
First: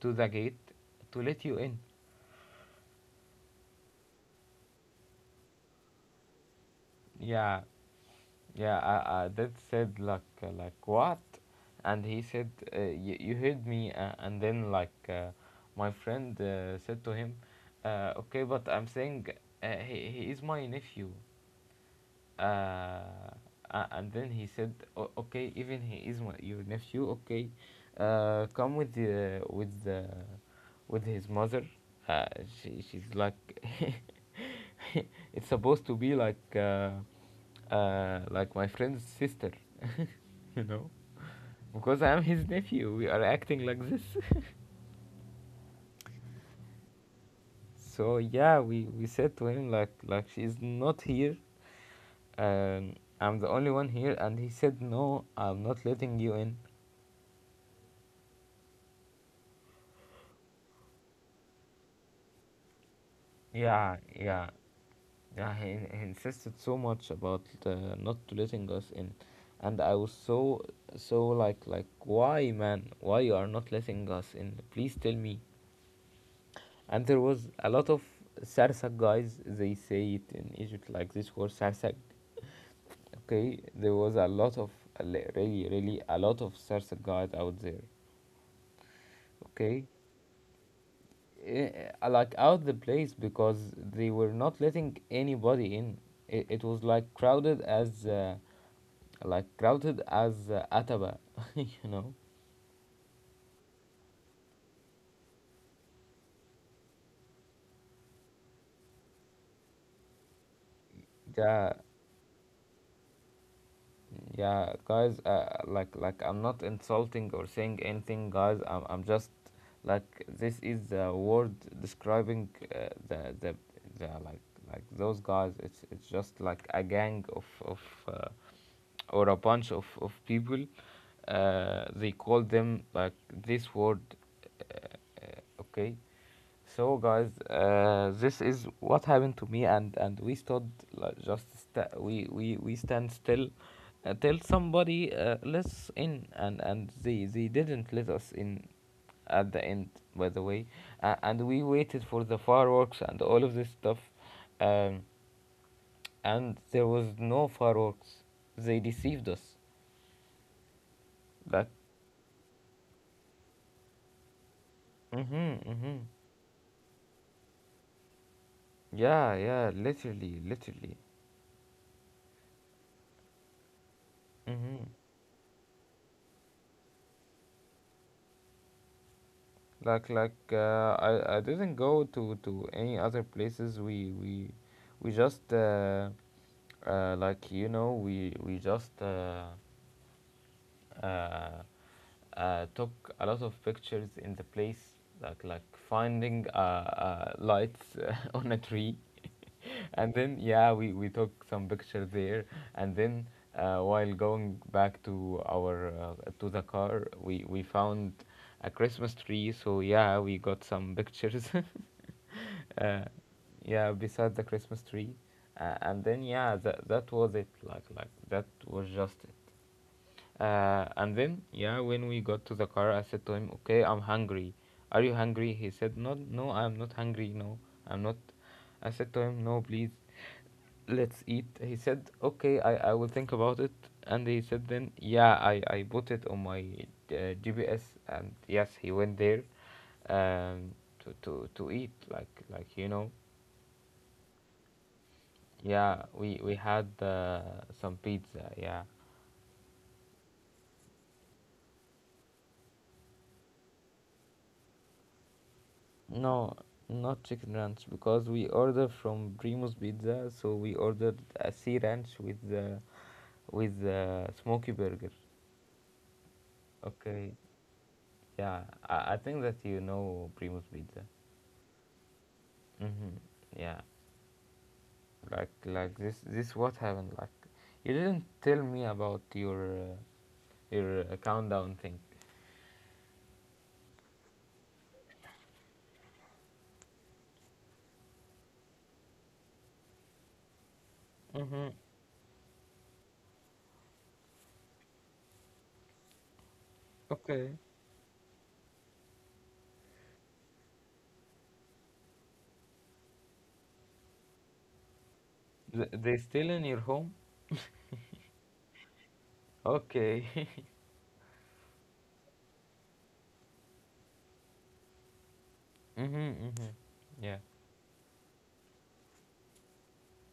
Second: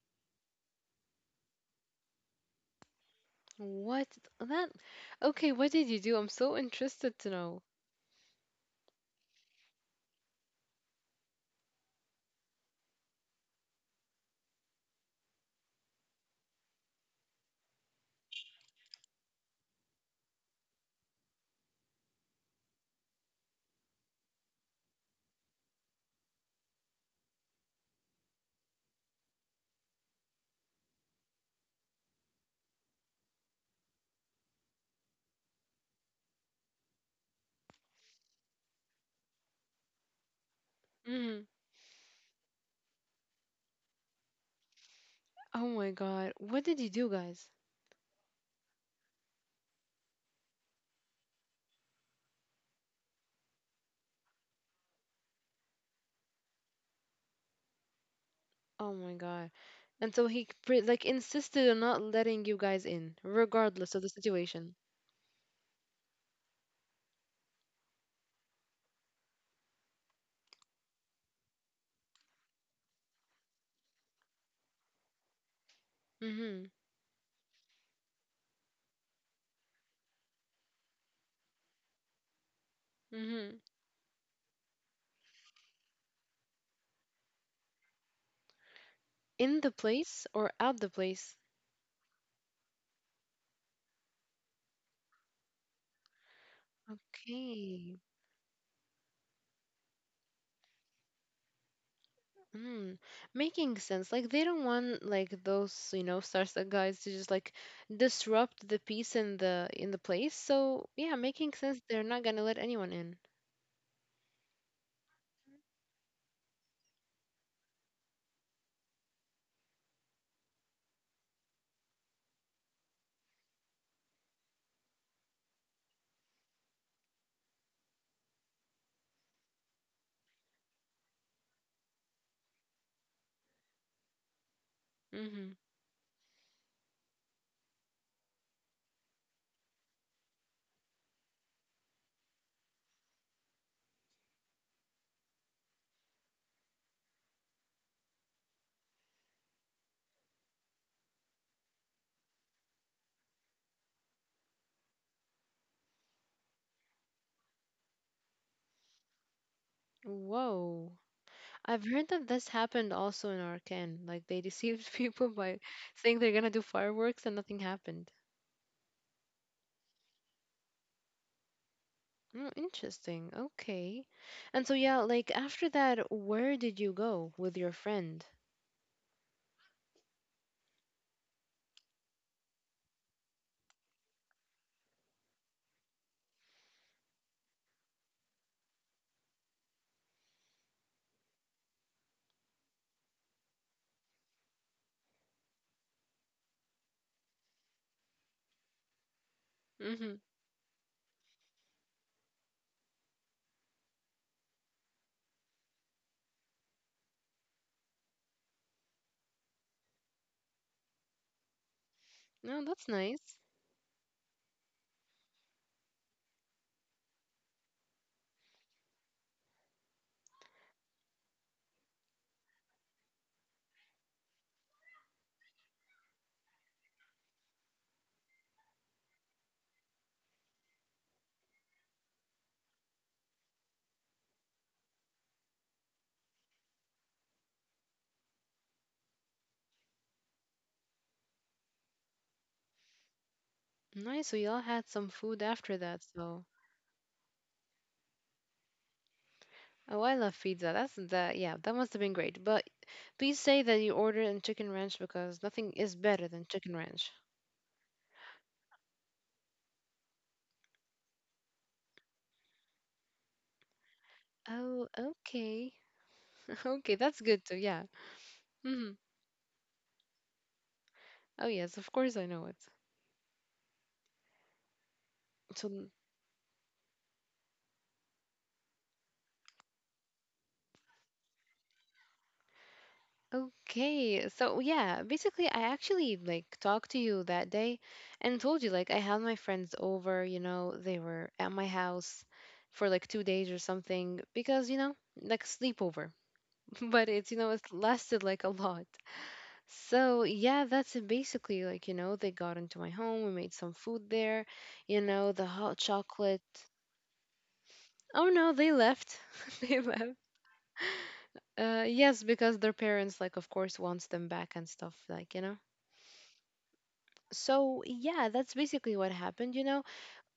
Speaker 1: to the gate, to let you in.
Speaker 2: What that? Okay, what did you do? I'm so interested to
Speaker 1: Yeah.
Speaker 2: know.
Speaker 1: Yeah, I, I did said, like, uh, like what, and he said, uh, y- you heard me, uh, and then like, uh, my friend, uh, said to him, uh, okay, but I'm saying, uh, he he is my nephew, uh, a- and then he said, o- okay, even he is my, your nephew, okay, uh, come with the with the with his mother, uh, she, she's like, <laughs> it's supposed to be like. Uh, uh, like my friend's sister, <laughs> you know,
Speaker 2: Mm.
Speaker 1: because I'm his nephew. We are acting like this.
Speaker 2: Oh my God. What did you do, guys?
Speaker 1: <laughs> So yeah, we, we said to him, like like she's not here. Um, I'm the only one here, and he said no, I'm not letting you in.
Speaker 2: Oh my God. And so he pre- like insisted on not letting you guys in,
Speaker 1: Yeah,
Speaker 2: regardless of the
Speaker 1: yeah,
Speaker 2: situation.
Speaker 1: yeah. He, he insisted so much about, uh, not letting us in, and I was so, so like, like why, man, why you are not letting us in? Please tell me.
Speaker 2: Mm-hmm.
Speaker 1: And there was a lot of Sarsak guys, they say it in Egypt, like this word Sarsak. <laughs> Okay,
Speaker 2: Mm-hmm.
Speaker 1: there was a lot of, really, really, a lot of Sarsak guys out there.
Speaker 2: In the
Speaker 1: Okay.
Speaker 2: place or out the place?
Speaker 1: Eh, eh, like out the place, because they were not letting anybody in. It, it was like crowded
Speaker 2: Okay.
Speaker 1: as, uh, like crowded as, uh, Ataba, <laughs> you know.
Speaker 2: Mm, making sense. Like they don't want like those, you know, Startup guys to just like disrupt the peace in the in the place. So yeah, making
Speaker 1: Yeah,
Speaker 2: sense. They're not gonna let anyone in.
Speaker 1: Yeah, guys, uh, like like I'm not insulting or saying anything, guys. I'm I'm just like this is the word describing uh, the the the like like those guys. It's it's just like a gang of of uh, or a bunch of of people. Uh, they call them like this word. Uh,
Speaker 2: Mm-hmm.
Speaker 1: uh, okay. So, guys, uh, this is what happened to me, and and we stood like, just sta- we we we stand still until somebody uh, lets in, and and they they didn't let us in at the end, by the way, uh, and we waited for the fireworks and all of this stuff, um, and there was no fireworks. They deceived us.
Speaker 2: Whoa.
Speaker 1: Like,
Speaker 2: I've heard that this happened also in Arcane. Like they deceived <laughs> people
Speaker 1: mm-hmm,
Speaker 2: by
Speaker 1: mm-hmm.
Speaker 2: saying they're gonna do fireworks and nothing happened.
Speaker 1: Yeah, yeah, literally, literally.
Speaker 2: Mm, interesting. Okay. And so
Speaker 1: Mm-hmm.
Speaker 2: yeah, like after that, where did you go with your friend?
Speaker 1: like like uh, I I didn't go to to any other places. We we we just uh, uh, like you know we we just. Uh, uh, uh, took a lot of pictures in the place, like like finding uh, uh, lights uh, <laughs> on a tree, <laughs>
Speaker 2: Mm-hmm.
Speaker 1: and then yeah, we we took some pictures there, and then uh, while going back to our uh, to the car, we we found a Christmas tree. So yeah, we got some pictures.
Speaker 2: No,
Speaker 1: <laughs>
Speaker 2: that's
Speaker 1: uh,
Speaker 2: nice.
Speaker 1: yeah, beside the Christmas tree, uh, and then yeah, that that was it. Like like that was just it. Uh, and then, yeah, when we got to the car, I said to him, "Okay, I'm hungry. Are you hungry?" He said, "No, no, I'm not hungry. No, I'm not." I said to him, "No, please, let's eat." He said, "Okay, I, I will think about it." And he said, "Then, yeah, I I put it on my uh, G P S, and yes, he went there, um, to to to eat like like you know,
Speaker 2: Nice. We all had some food after that,
Speaker 1: yeah, we
Speaker 2: so.
Speaker 1: we had uh, some pizza, yeah.
Speaker 2: Oh, I love pizza. That's that. Yeah, that must have been great. But please say that you ordered in chicken ranch because nothing is better than
Speaker 1: No,
Speaker 2: chicken ranch.
Speaker 1: not chicken ranch because we order from Primo's Pizza, so we ordered a sea ranch with the with the smoky
Speaker 2: Oh,
Speaker 1: burger.
Speaker 2: okay. <laughs> Okay, that's
Speaker 1: Okay,
Speaker 2: good too. Yeah.
Speaker 1: yeah,
Speaker 2: Hmm.
Speaker 1: I, I think that you know Primo's Pizza.
Speaker 2: Oh, yes, of course I know it.
Speaker 1: Mm-hmm. Yeah, like
Speaker 2: So, n-
Speaker 1: like this this what happened? Like you didn't tell me about your uh, your uh, countdown thing.
Speaker 2: okay. So, yeah, basically, I actually like talked to you that day and told you like I had my friends over, you know, they were at my
Speaker 1: Mm-hmm.
Speaker 2: house for like two days or something because, you know, like sleepover. But it's you know
Speaker 1: Okay.
Speaker 2: it lasted like a lot. So yeah, that's it basically, like you know they got into my home. We made some food there, you know, the hot
Speaker 1: Th- they
Speaker 2: chocolate.
Speaker 1: still in your home?
Speaker 2: Oh no, they left. <laughs> They left.
Speaker 1: Okay. <laughs>
Speaker 2: uh yes, because their parents, like, of course wants them back and stuff like you know
Speaker 1: mm-hmm, mm-hmm.
Speaker 2: So yeah, that's basically what happened you know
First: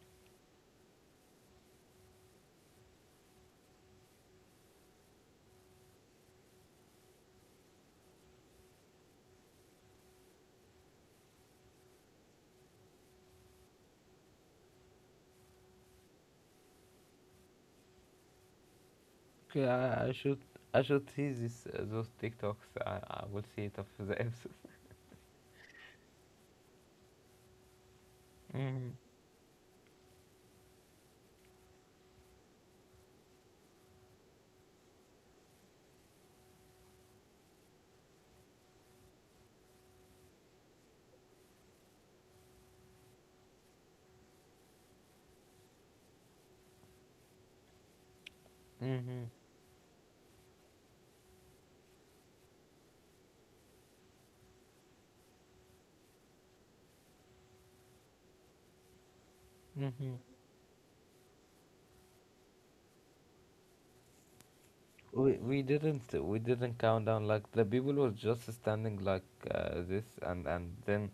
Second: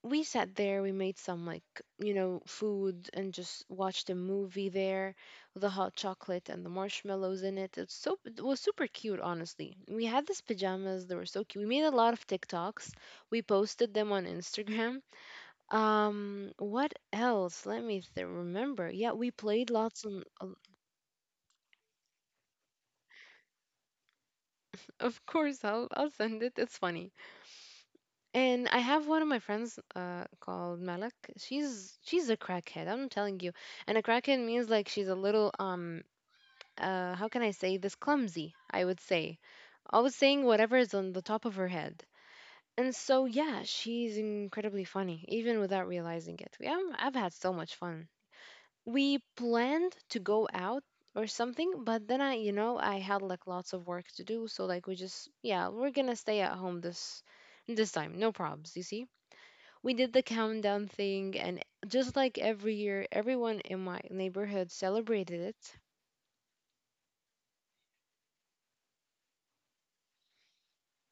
Speaker 2: We sat there, we made some like you know food and just watched a movie there with the hot chocolate and the marshmallows in it, it's so it was super cute, honestly. We had these pajamas, they were so cute, we made a lot of tiktoks, we posted them on instagram. <laughs> Um what else, let me th- remember. Yeah, we
Speaker 1: Okay,
Speaker 2: played lots
Speaker 1: I, I
Speaker 2: and
Speaker 1: should I should see this uh, those TikToks. I, I will see it after the episode. <laughs>
Speaker 2: of course I'll, I'll send it, it's funny. And I
Speaker 1: Mm-hmm.
Speaker 2: have one of my friends uh, called Malak. She's she's a crackhead. I'm telling you. And a crackhead means like she's a little um uh how can I say this, clumsy, I would say. Always saying whatever is on the top of her head. And so yeah, she's incredibly funny even without realizing it. We have, I've had so much fun.
Speaker 1: Mm-hmm.
Speaker 2: We planned to go out or something, but then I, you know, I had like lots of work to do, so like we just yeah, we're gonna stay at home this this time. No probs, you see? We
Speaker 1: Mm-hmm.
Speaker 2: did the countdown thing, and just like every year, everyone in my neighborhood
Speaker 1: We
Speaker 2: celebrated
Speaker 1: we
Speaker 2: it.
Speaker 1: didn't we didn't count down. Like, the people were just standing like uh, this, and and then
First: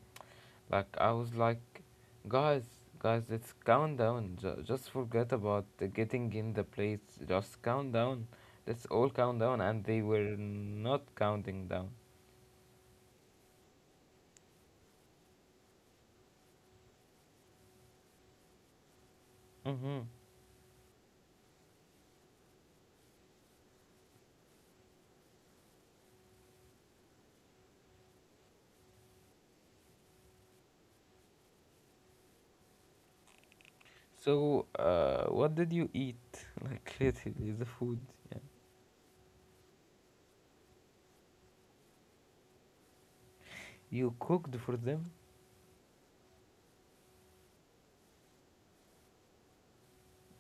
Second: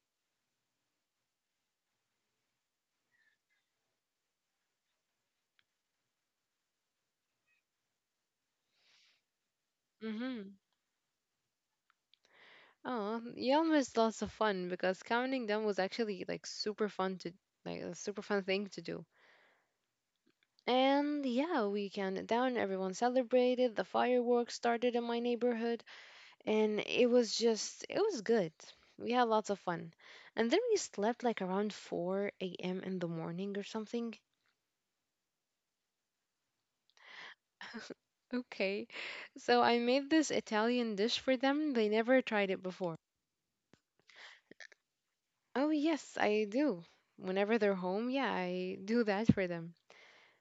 Speaker 1: like I was like, guys guys let's count down. Ju- just forget about the getting in the place. Just count down. Let's all count down. And they were
Speaker 2: Mm-hmm.
Speaker 1: not counting down.
Speaker 2: Oh, y'all missed lots of fun because counting down was actually like super fun to like a super fun thing to do.
Speaker 1: Mm-hmm.
Speaker 2: And yeah, we counted down. Everyone celebrated. The fireworks started in my neighborhood, and it was just it was good. We had lots of fun, and then we slept like around four a m in the morning or something.
Speaker 1: So, uh, what did you eat? <laughs> Like, literally, the food. Yeah.
Speaker 2: Okay. So I made this Italian dish for them. They never tried it before.
Speaker 1: You cooked for them?
Speaker 2: Oh, yes, I do. Whenever they're home, yeah, I do that for them.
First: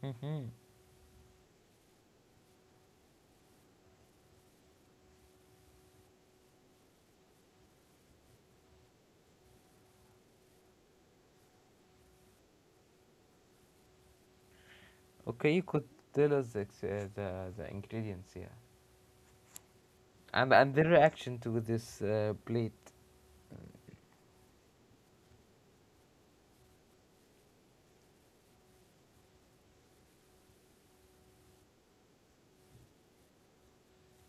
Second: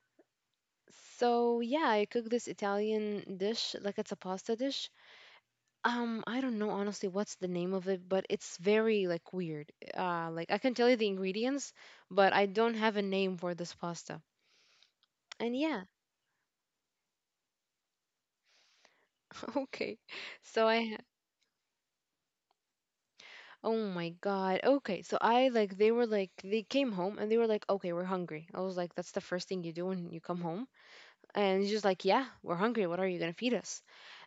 Speaker 1: Mm-hmm.
Speaker 2: So, yeah, I cook this Italian dish, like it's a pasta dish. Um, I don't know honestly what's the name of it, but it's very like weird. Uh, like I can tell you the ingredients, but I don't have a name for this pasta.
Speaker 1: Okay,
Speaker 2: And
Speaker 1: you
Speaker 2: yeah,
Speaker 1: could tell us the, ex- uh, the, the ingredients, yeah.
Speaker 2: <laughs> okay.
Speaker 1: And,
Speaker 2: So
Speaker 1: and the
Speaker 2: I
Speaker 1: reaction to this uh, plate.
Speaker 2: Oh my God. Okay. So I like, they were like, they came home and they were like, okay, we're hungry. I was like, that's the first thing you do when you come home. And he's just like, yeah, we're hungry. What are you going to feed us?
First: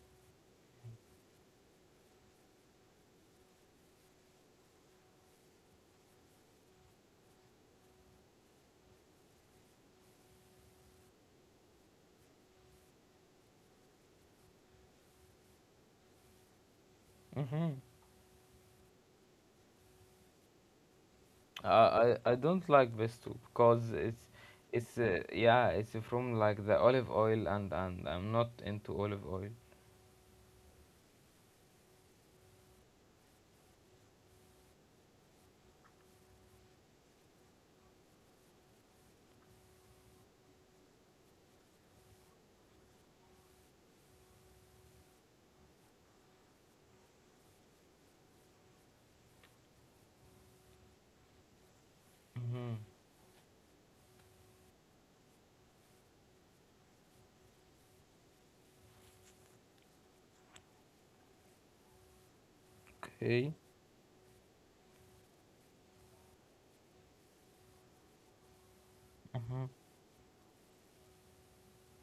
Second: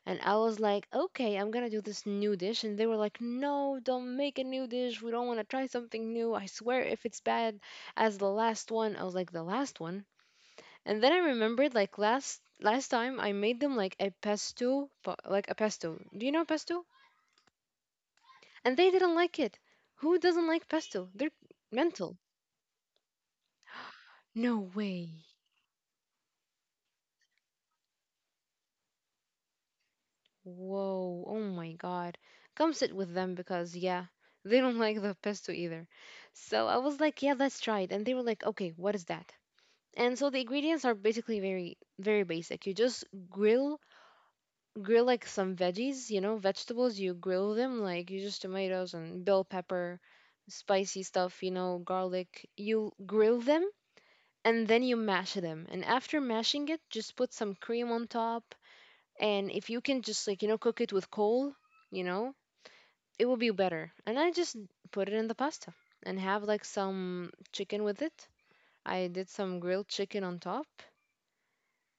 Speaker 2: And I was like, okay, I'm going to do this new dish. And they were like, no, don't make a new dish. We don't want to try something new. I swear, if it's bad as the last one, I was like, the last one. And then I remembered like last. Last time I made them like a pesto, but like a pesto. Do you know pesto?
Speaker 1: Mm-hmm.
Speaker 2: And they didn't like it. Who doesn't like pesto? They're
Speaker 1: Uh,
Speaker 2: mental.
Speaker 1: I, I don't like Vestu because it's,
Speaker 2: No
Speaker 1: it's uh,
Speaker 2: way.
Speaker 1: yeah, it's from like the olive oil, and, and I'm not into olive oil.
Speaker 2: Whoa. Oh my God. Come sit with them because, yeah, they don't <laughs> like the pesto either. So I was like, yeah, let's try it. And they were like, okay, what is that? And so the ingredients are basically very, very basic. You just grill, grill like some veggies, you know, vegetables. You grill them like you just tomatoes and bell pepper, spicy stuff, you know, garlic.
Speaker 1: Mm-hmm.
Speaker 2: You grill them and then you mash them, and after mashing it just put some cream on top, and if you can just like you know cook it with coal, you know, it will
Speaker 1: Okay.
Speaker 2: be better. And I just put it in the pasta and have like some chicken with it. I did some
Speaker 1: Mm-hmm.
Speaker 2: grilled chicken on top,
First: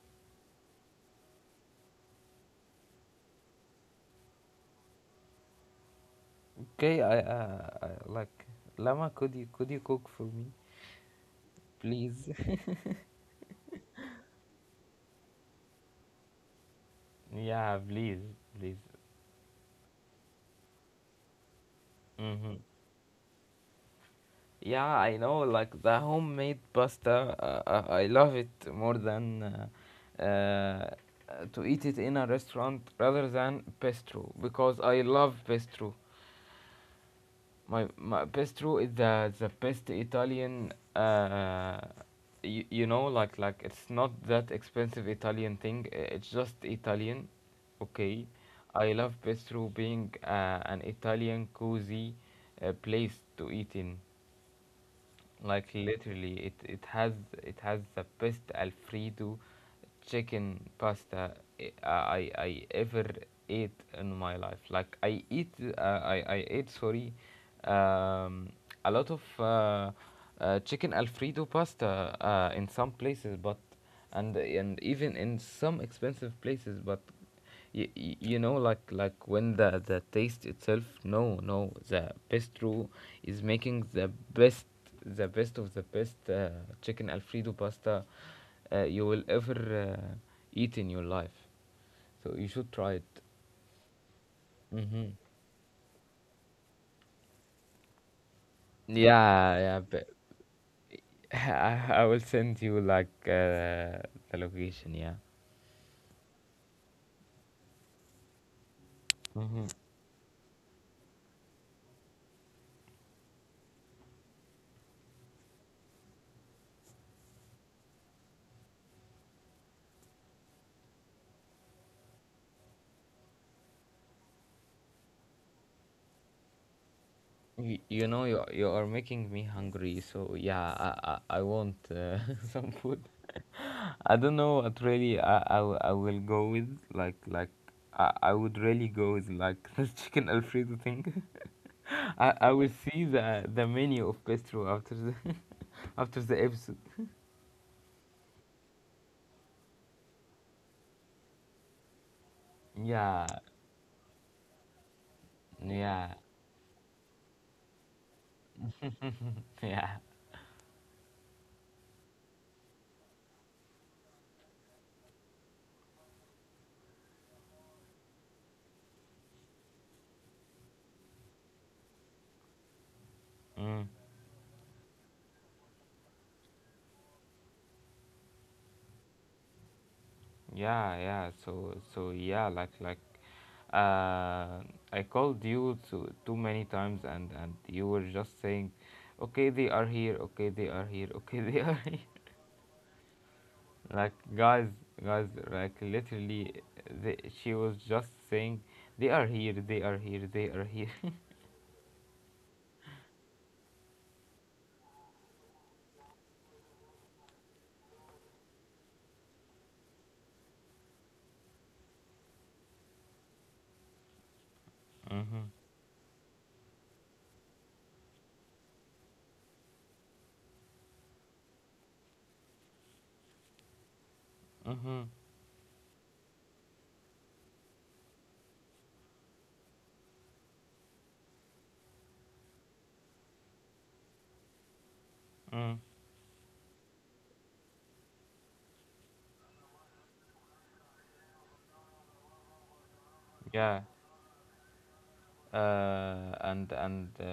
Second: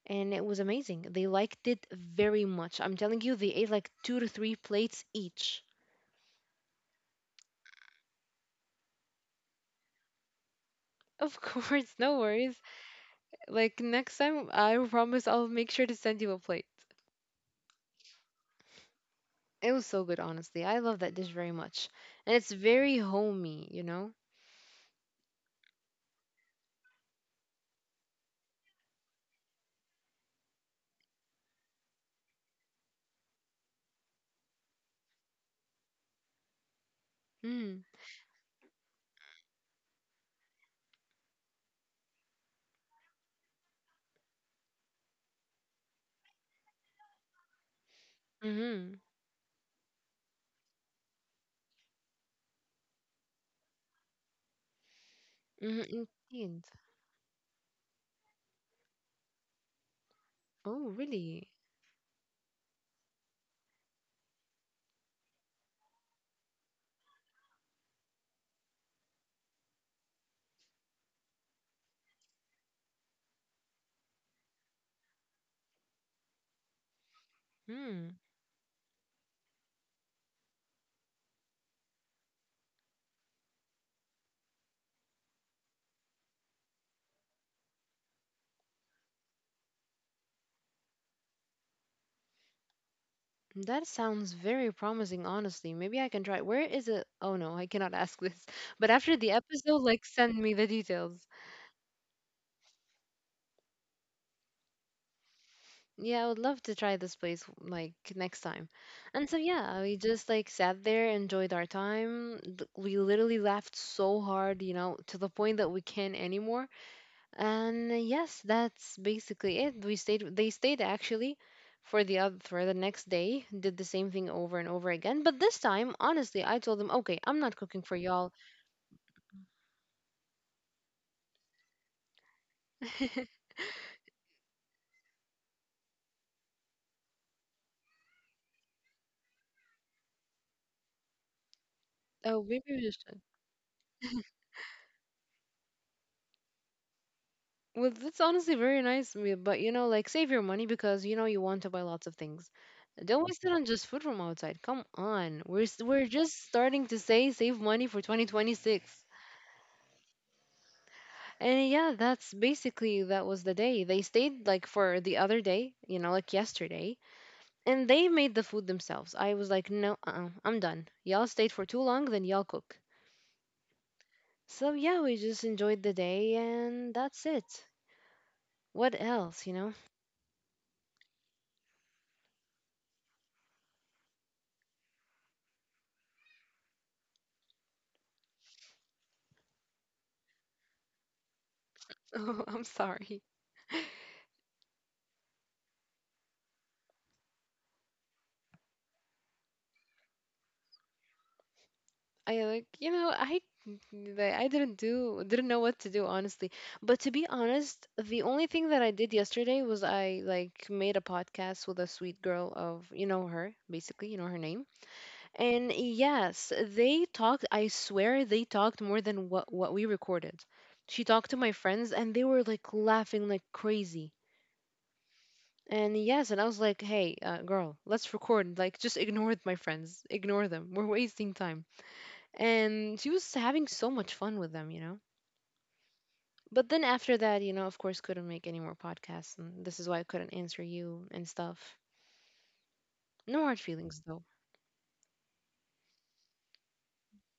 Speaker 2: and it was amazing. They liked it very much. I'm telling you, they ate like two to three plates each.
Speaker 1: Okay, I, uh, I like Lama, could you could you cook for me,
Speaker 2: <laughs> Of course, no
Speaker 1: please?
Speaker 2: worries, like next time I promise I'll make sure to send you a plate.
Speaker 1: Yeah, please, please.
Speaker 2: It was so good, honestly. I love that dish very much. And it's
Speaker 1: Hmm.
Speaker 2: very homey, you know?
Speaker 1: Yeah, I know. Like the homemade pasta, uh, uh, I love it more than uh, uh, to eat it in a restaurant rather than pesto because I love pesto.
Speaker 2: Mm,
Speaker 1: my my pesto is the the best Italian. Uh, you, you know, like like it's not that expensive Italian thing. i- It's just Italian. Okay,
Speaker 2: mm-hmm,
Speaker 1: I love pesto being uh, an Italian cozy uh, place to eat in, like
Speaker 2: mm-hmm,
Speaker 1: literally it
Speaker 2: indeed.
Speaker 1: it has it has the best alfredo chicken
Speaker 2: Oh,
Speaker 1: pasta
Speaker 2: really?
Speaker 1: i i, I ever ate in my life. Like I eat uh, I I ate sorry um a lot of uh, uh, chicken alfredo pasta uh, in some places, but and and even in some expensive places, but you,
Speaker 2: Hmm.
Speaker 1: you know, like like when the the taste itself, no no the best bistro is making the best the best of the best uh, chicken alfredo pasta uh, you will ever uh, eat in your life, so you should try it.
Speaker 2: That sounds very
Speaker 1: Mm-hmm.
Speaker 2: promising, honestly. Maybe I can try. Where is it? Oh, no, I cannot ask this. <laughs> But after the
Speaker 1: yeah
Speaker 2: episode,
Speaker 1: yeah
Speaker 2: like,
Speaker 1: but
Speaker 2: send me the details.
Speaker 1: <laughs> I, I will send you like uh, the location, yeah.
Speaker 2: Yeah, I would love to try this place, like, next time. And so,
Speaker 1: Hmm.
Speaker 2: yeah, we just, like, sat there, enjoyed our time. Th- We literally laughed so hard, you know, to the point that we can't anymore. And uh, yes, that's basically it. We stayed. They stayed actually for the other for the next day. Did the same thing over and over again. But this time, honestly, I told them, okay, I'm not cooking
Speaker 1: you,
Speaker 2: for
Speaker 1: you
Speaker 2: y'all.
Speaker 1: know you you are making me hungry, so yeah, i i, I want uh, <laughs> some food.
Speaker 2: <laughs>
Speaker 1: I don't know what really I, I, w- I will go with like like I, I would really go with like <laughs> the chicken alfredo thing. <laughs> I,
Speaker 2: Oh,
Speaker 1: I
Speaker 2: maybe
Speaker 1: will
Speaker 2: we just
Speaker 1: see
Speaker 2: should.
Speaker 1: the the menu of bistro after the <laughs> after the episode.
Speaker 2: Well, that's honestly very nice of, but you know, like save your money because you know you want to buy lots of things. Don't
Speaker 1: Yeah,
Speaker 2: waste it on just food from outside. Come on, we're s- we're
Speaker 1: yeah,
Speaker 2: just starting to say save money for twenty twenty-six.
Speaker 1: yeah,
Speaker 2: And yeah, that's basically that was the day. They stayed like for the other day, you know, like yesterday, and they made the food themselves. I was like, no, uh-uh, I'm done. Y'all stayed for too long, then y'all cook.
Speaker 1: mm,
Speaker 2: So yeah, we just enjoyed the day, and that's it. What else, you know? <laughs>
Speaker 1: yeah, yeah. So so yeah, like like uh, I called you too, too many times, and and you were just saying, okay they are here, okay they are here, <laughs> okay they are here.
Speaker 2: Oh, I'm sorry.
Speaker 1: Like, guys guys like literally they, she was just saying they are here, they are here, they are here.
Speaker 2: I like, you know, I like, I didn't do didn't know what to do honestly. But to be honest, the only thing that I did yesterday was I like made a podcast with a sweet girl of, you know her, basically, you know her name.
Speaker 1: <laughs> Mhm.
Speaker 2: And yes, they talked, I swear they talked more than what what we recorded. She talked to my friends and they were like laughing like crazy.
Speaker 1: Mhm.
Speaker 2: And yes, and I was like, "Hey, uh, girl, let's record. Like just ignore my friends. Ignore them. We're wasting time." And she was having so much fun with them, you know.
Speaker 1: Mm,
Speaker 2: But then after that, you know, of course couldn't make any more podcasts, and this is why I couldn't answer you and stuff. No hard
Speaker 1: yeah
Speaker 2: feelings though.
Speaker 1: uh and and uh,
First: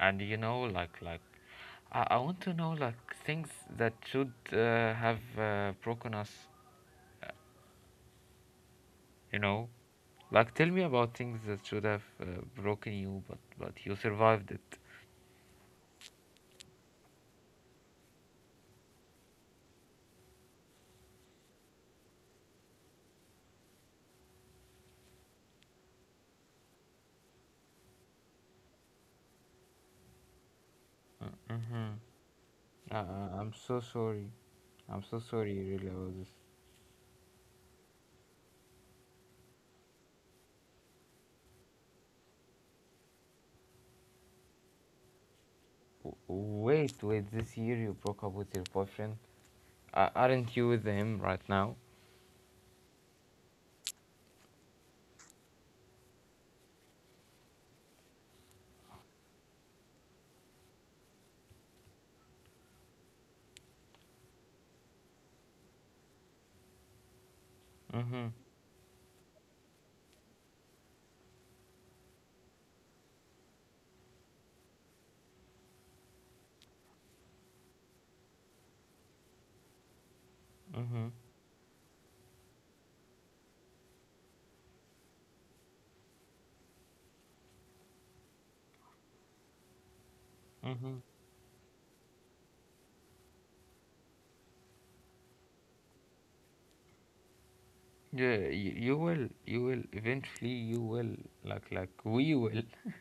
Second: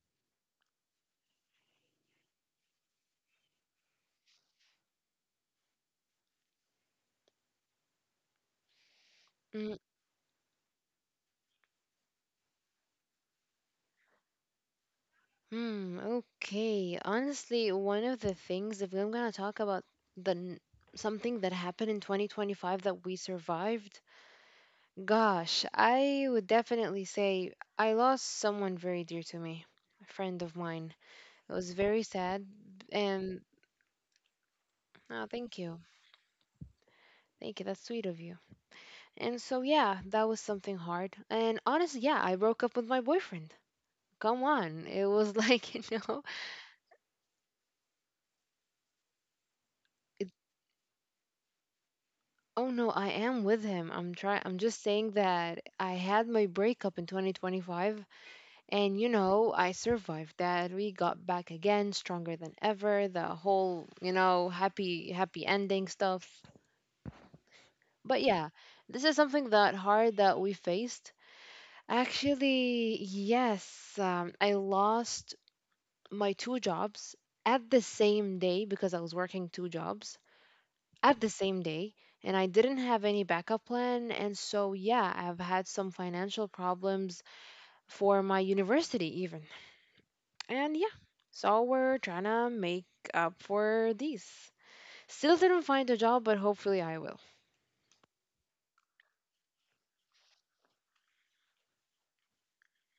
Speaker 1: and you know, like like I, I want to know like things that should uh, have uh, broken us, you know. Like tell me about things that should have uh, broken you, but but you survived it.
Speaker 2: Hmm, okay. Honestly, one of the things, if I'm gonna talk about the n- something that happened in twenty twenty-five that we survived, gosh, I would definitely say I lost someone very dear to me, a friend of mine. It was
Speaker 1: Mm-hmm.
Speaker 2: very sad,
Speaker 1: uh, uh,
Speaker 2: and
Speaker 1: I'm so sorry. I'm so
Speaker 2: oh,
Speaker 1: sorry,
Speaker 2: thank you.
Speaker 1: really, about this.
Speaker 2: Thank you. That's sweet of you. And so, yeah, that was something hard. And honestly, yeah, I broke up with my boyfriend. Come on. It was <laughs> like, you know,
Speaker 1: Wait, wait, this year you broke up with your boyfriend? Uh, aren't you with him right now?
Speaker 2: oh no, I am with him. I'm try I'm just saying that I had my breakup in twenty twenty-five, and you know, I survived that. We got back again stronger than ever. The whole, you know, happy happy ending stuff.
Speaker 1: Mm-hmm,
Speaker 2: But yeah, this is something that hard that we faced. Actually, yes, um, I lost my two jobs at the same day because I was working two jobs
Speaker 1: mm-hmm,
Speaker 2: at the same day, and I didn't have any backup plan. And so, yeah, I've had some financial problems for my university, even. And yeah,
Speaker 1: mm-hmm.
Speaker 2: so we're trying to make up for these. Still didn't find a job, but hopefully I will.
Speaker 1: Yeah, you, you will, you will, eventually you will, like, like, we will. <laughs>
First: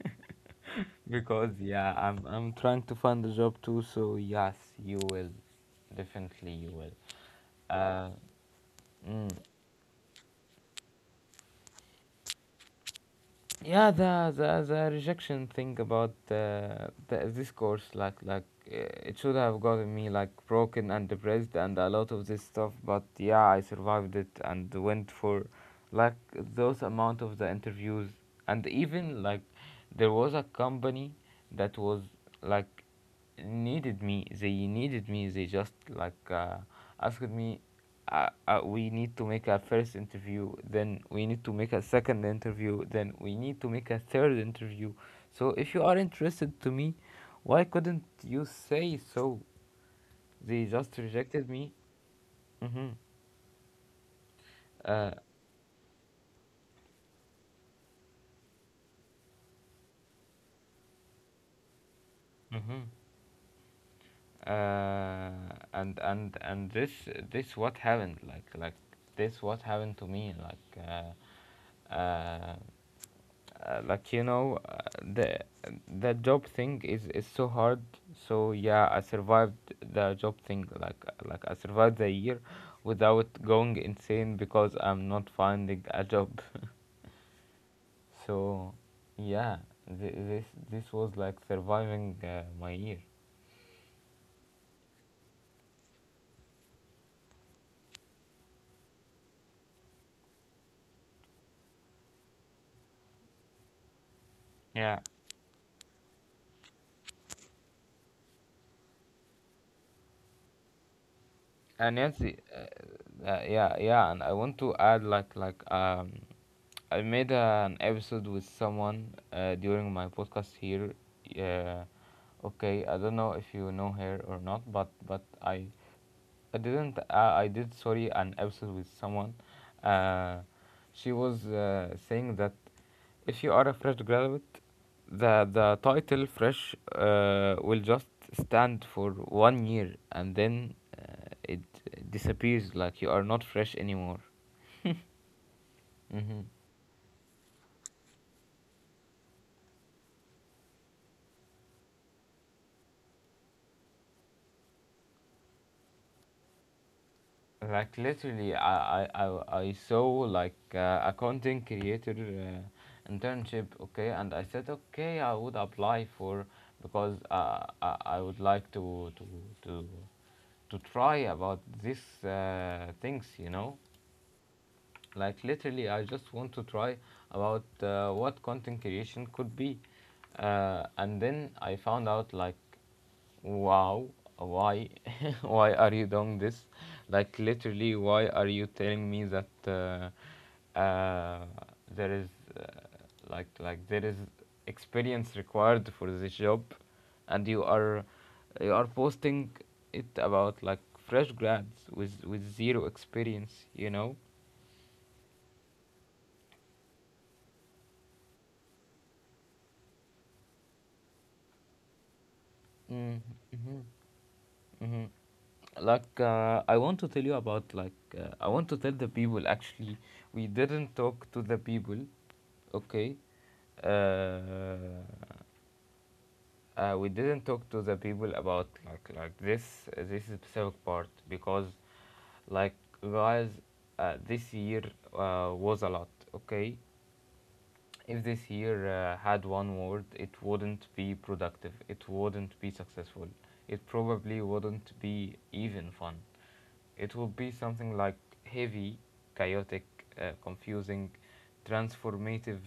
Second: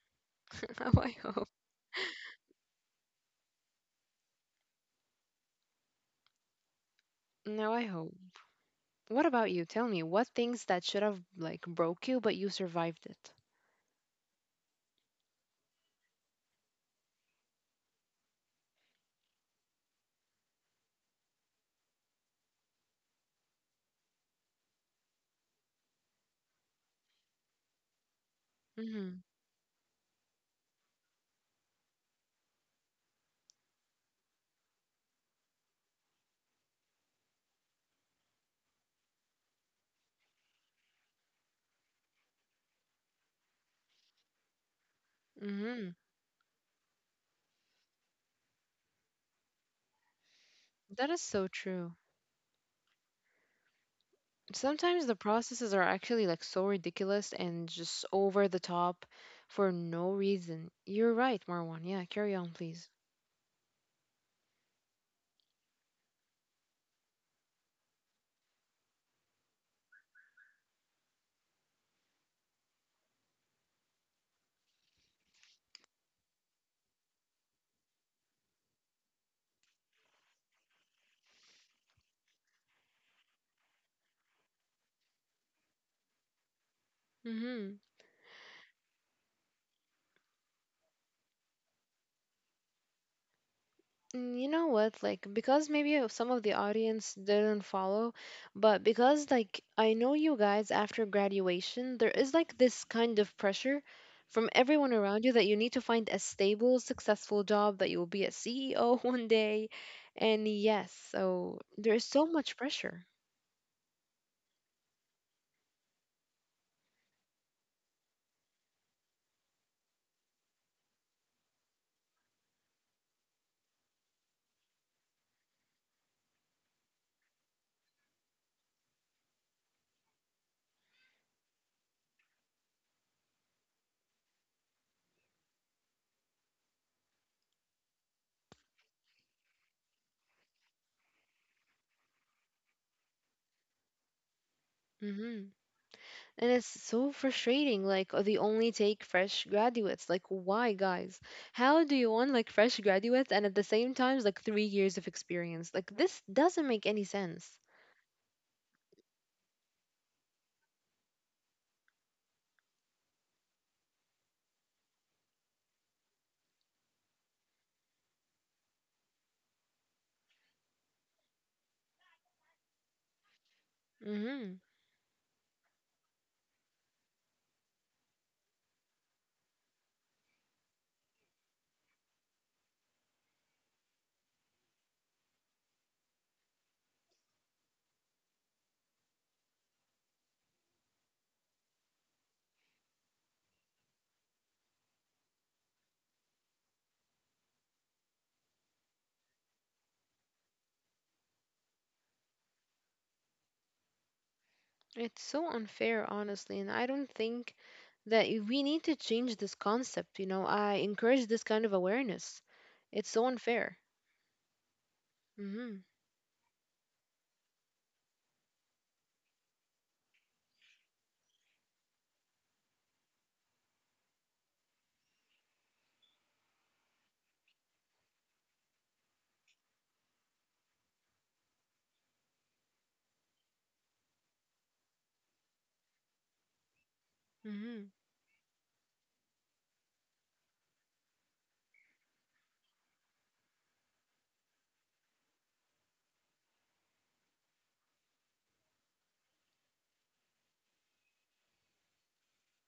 Speaker 2: <laughs> Now I hope.
Speaker 1: Because, yeah, I'm, I'm trying to find a job too, so yes, you will. Definitely you will.
Speaker 2: Now I
Speaker 1: Uh,
Speaker 2: hope. What
Speaker 1: mm.
Speaker 2: about you? Tell me, what things that should have like broke you, but you survived it?
Speaker 1: Yeah, the the, the rejection thing about uh, the, this course, like like uh, it should have gotten me like broken and depressed and a lot of this stuff, but yeah, I survived it and went for like those amount of the interviews. And
Speaker 2: Mm-hmm.
Speaker 1: even like there was a company that was like needed me, they needed me. They just like uh, asked me, uh, uh, we need to make a first interview, then we need to make a second interview, then we need to make a third interview. So if you
Speaker 2: Mm-hmm.
Speaker 1: are interested to me, why couldn't you say so? They just
Speaker 2: That is
Speaker 1: rejected
Speaker 2: so
Speaker 1: me.
Speaker 2: true.
Speaker 1: Mm-hmm. Uh,
Speaker 2: Sometimes the processes are actually like so ridiculous and just over the top for no reason. You're right, Marwan. Yeah, carry on,
Speaker 1: mm-hmm.
Speaker 2: please.
Speaker 1: Uh, and and and this this what happened, like like this what happened to me, like uh, uh, uh, like you know uh, the the job thing is is so hard, so yeah, I survived the job thing. Like like I survived the year without going insane because I'm not finding a job.
Speaker 2: Mm-hmm.
Speaker 1: So yeah, th- this this was like surviving uh, my year.
Speaker 2: And you know what? Like, because maybe uh, some of the audience didn't follow, but because, like, I know you guys after graduation, there is like this kind of pressure from everyone
Speaker 1: Yeah,
Speaker 2: around you that you need to find a stable, successful job, that you will be a C E O <laughs> one day. And yes, so
Speaker 1: and
Speaker 2: there's so
Speaker 1: Nancy,
Speaker 2: much
Speaker 1: uh,
Speaker 2: pressure.
Speaker 1: uh, yeah yeah, and I want to add like like um I made an episode with someone uh, during my podcast here. Uh, okay, I don't know if you know her or not, but but I I didn't uh, I did, sorry, an episode with someone. Uh, she was uh, saying that if you are a fresh graduate, the the title fresh uh, will just stand for one year, and then it disappears, like you are not fresh anymore.
Speaker 2: Mm-hmm.
Speaker 1: Mm-hmm.
Speaker 2: And it's so frustrating. Like uh, they only take fresh graduates. Like why, guys? How do you want like fresh graduates and at the same time like three years of experience? Like this doesn't make any sense.
Speaker 1: like literally i i i, I saw like uh, a content creator uh, internship, okay, and I said, okay, I would apply for, because uh, I, I would like to to to to try about these uh, things, you know.
Speaker 2: Mm-hmm.
Speaker 1: Like literally, I just want to try about uh, what content creation could be, uh, and then I found out like, wow, why, <laughs> why are you doing this? Like literally, why are you telling me that uh, uh, there is uh, like like there is experience required for this job, and you are you are posting it about like fresh grads with with zero experience, you know?
Speaker 2: It's so unfair, honestly. And I don't think that y- we need to change this concept. You know, I encourage this kind of awareness. It's so unfair.
Speaker 1: Mm-hmm.
Speaker 2: Mm-hmm.
Speaker 1: Mm-hmm. Like, uh, I want to tell you about like uh, I want to tell the people, actually we didn't talk to the people, okay? Uh, uh, we didn't talk to the people about like like this this specific part, because like, guys, uh, this year uh, was a lot, okay?
Speaker 2: Mm-hmm.
Speaker 1: If this year uh, had one word, it wouldn't be productive. It wouldn't be successful. It probably wouldn't be even fun. It would be something like heavy, chaotic, uh, confusing, transformative,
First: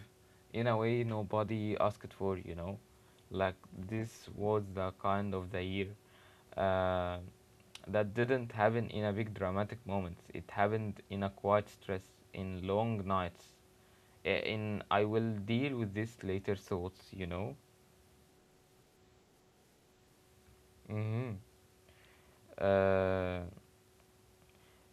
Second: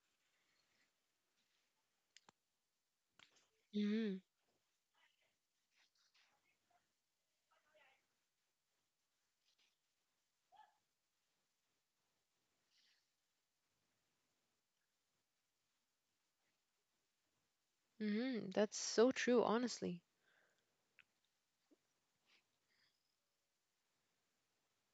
Speaker 1: in a way nobody asked for, you know. Like
Speaker 2: Mm-hmm.
Speaker 1: this was the kind of the year uh, that didn't happen in a big dramatic moments. It happened in a quiet stress, in long nights, a- and I will deal with this later thoughts, you know.
Speaker 2: Mm-hmm. That's so true, honestly.
Speaker 1: Mm-hmm. Uh,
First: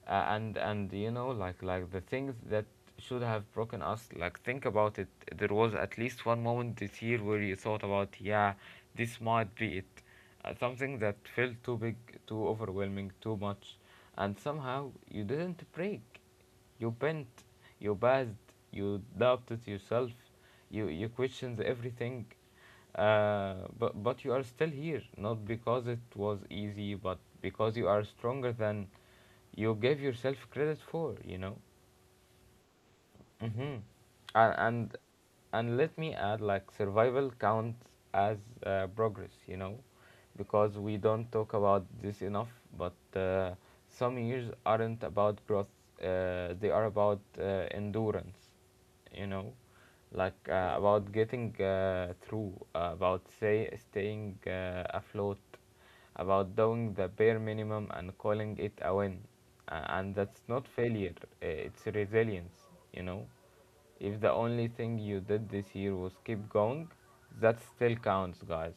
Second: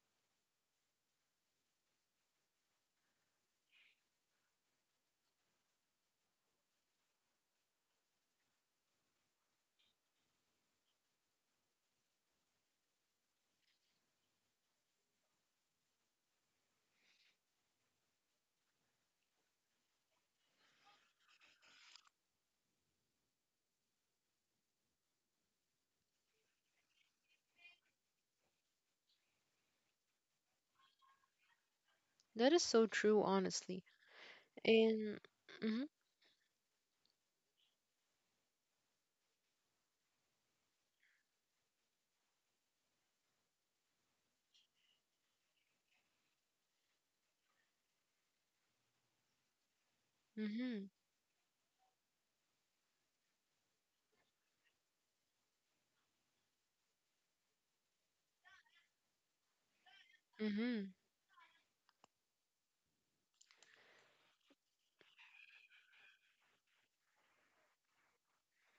Speaker 1: a- and and you know, like like the things that should have broken us. Like think about it. There was at least one moment this year where you thought about, yeah, this might be it. Uh, something that felt too big, too overwhelming, too much, and somehow you didn't break. You bent, you buzzed, you doubted yourself, you you questioned everything. Uh, but but you are still here, not because it was easy, but because you are stronger than you gave yourself credit for. You know.
Speaker 2: That is so true,
Speaker 1: Mm-hmm.
Speaker 2: honestly.
Speaker 1: And, and
Speaker 2: And.
Speaker 1: and
Speaker 2: Mm-hmm.
Speaker 1: let me add, like survival counts as uh, progress, you know, because we don't talk about this enough. But uh, some years aren't about growth; uh, they are about uh, endurance, you know, like uh,
Speaker 2: Mm-hmm.
Speaker 1: about getting uh, through, uh, about say staying uh, afloat, about doing the bare minimum and calling it a win, uh, and that's not
Speaker 2: Mm-hmm.
Speaker 1: failure, uh, it's resilience, you know. If the only thing you did this year was keep going, that still counts, guys.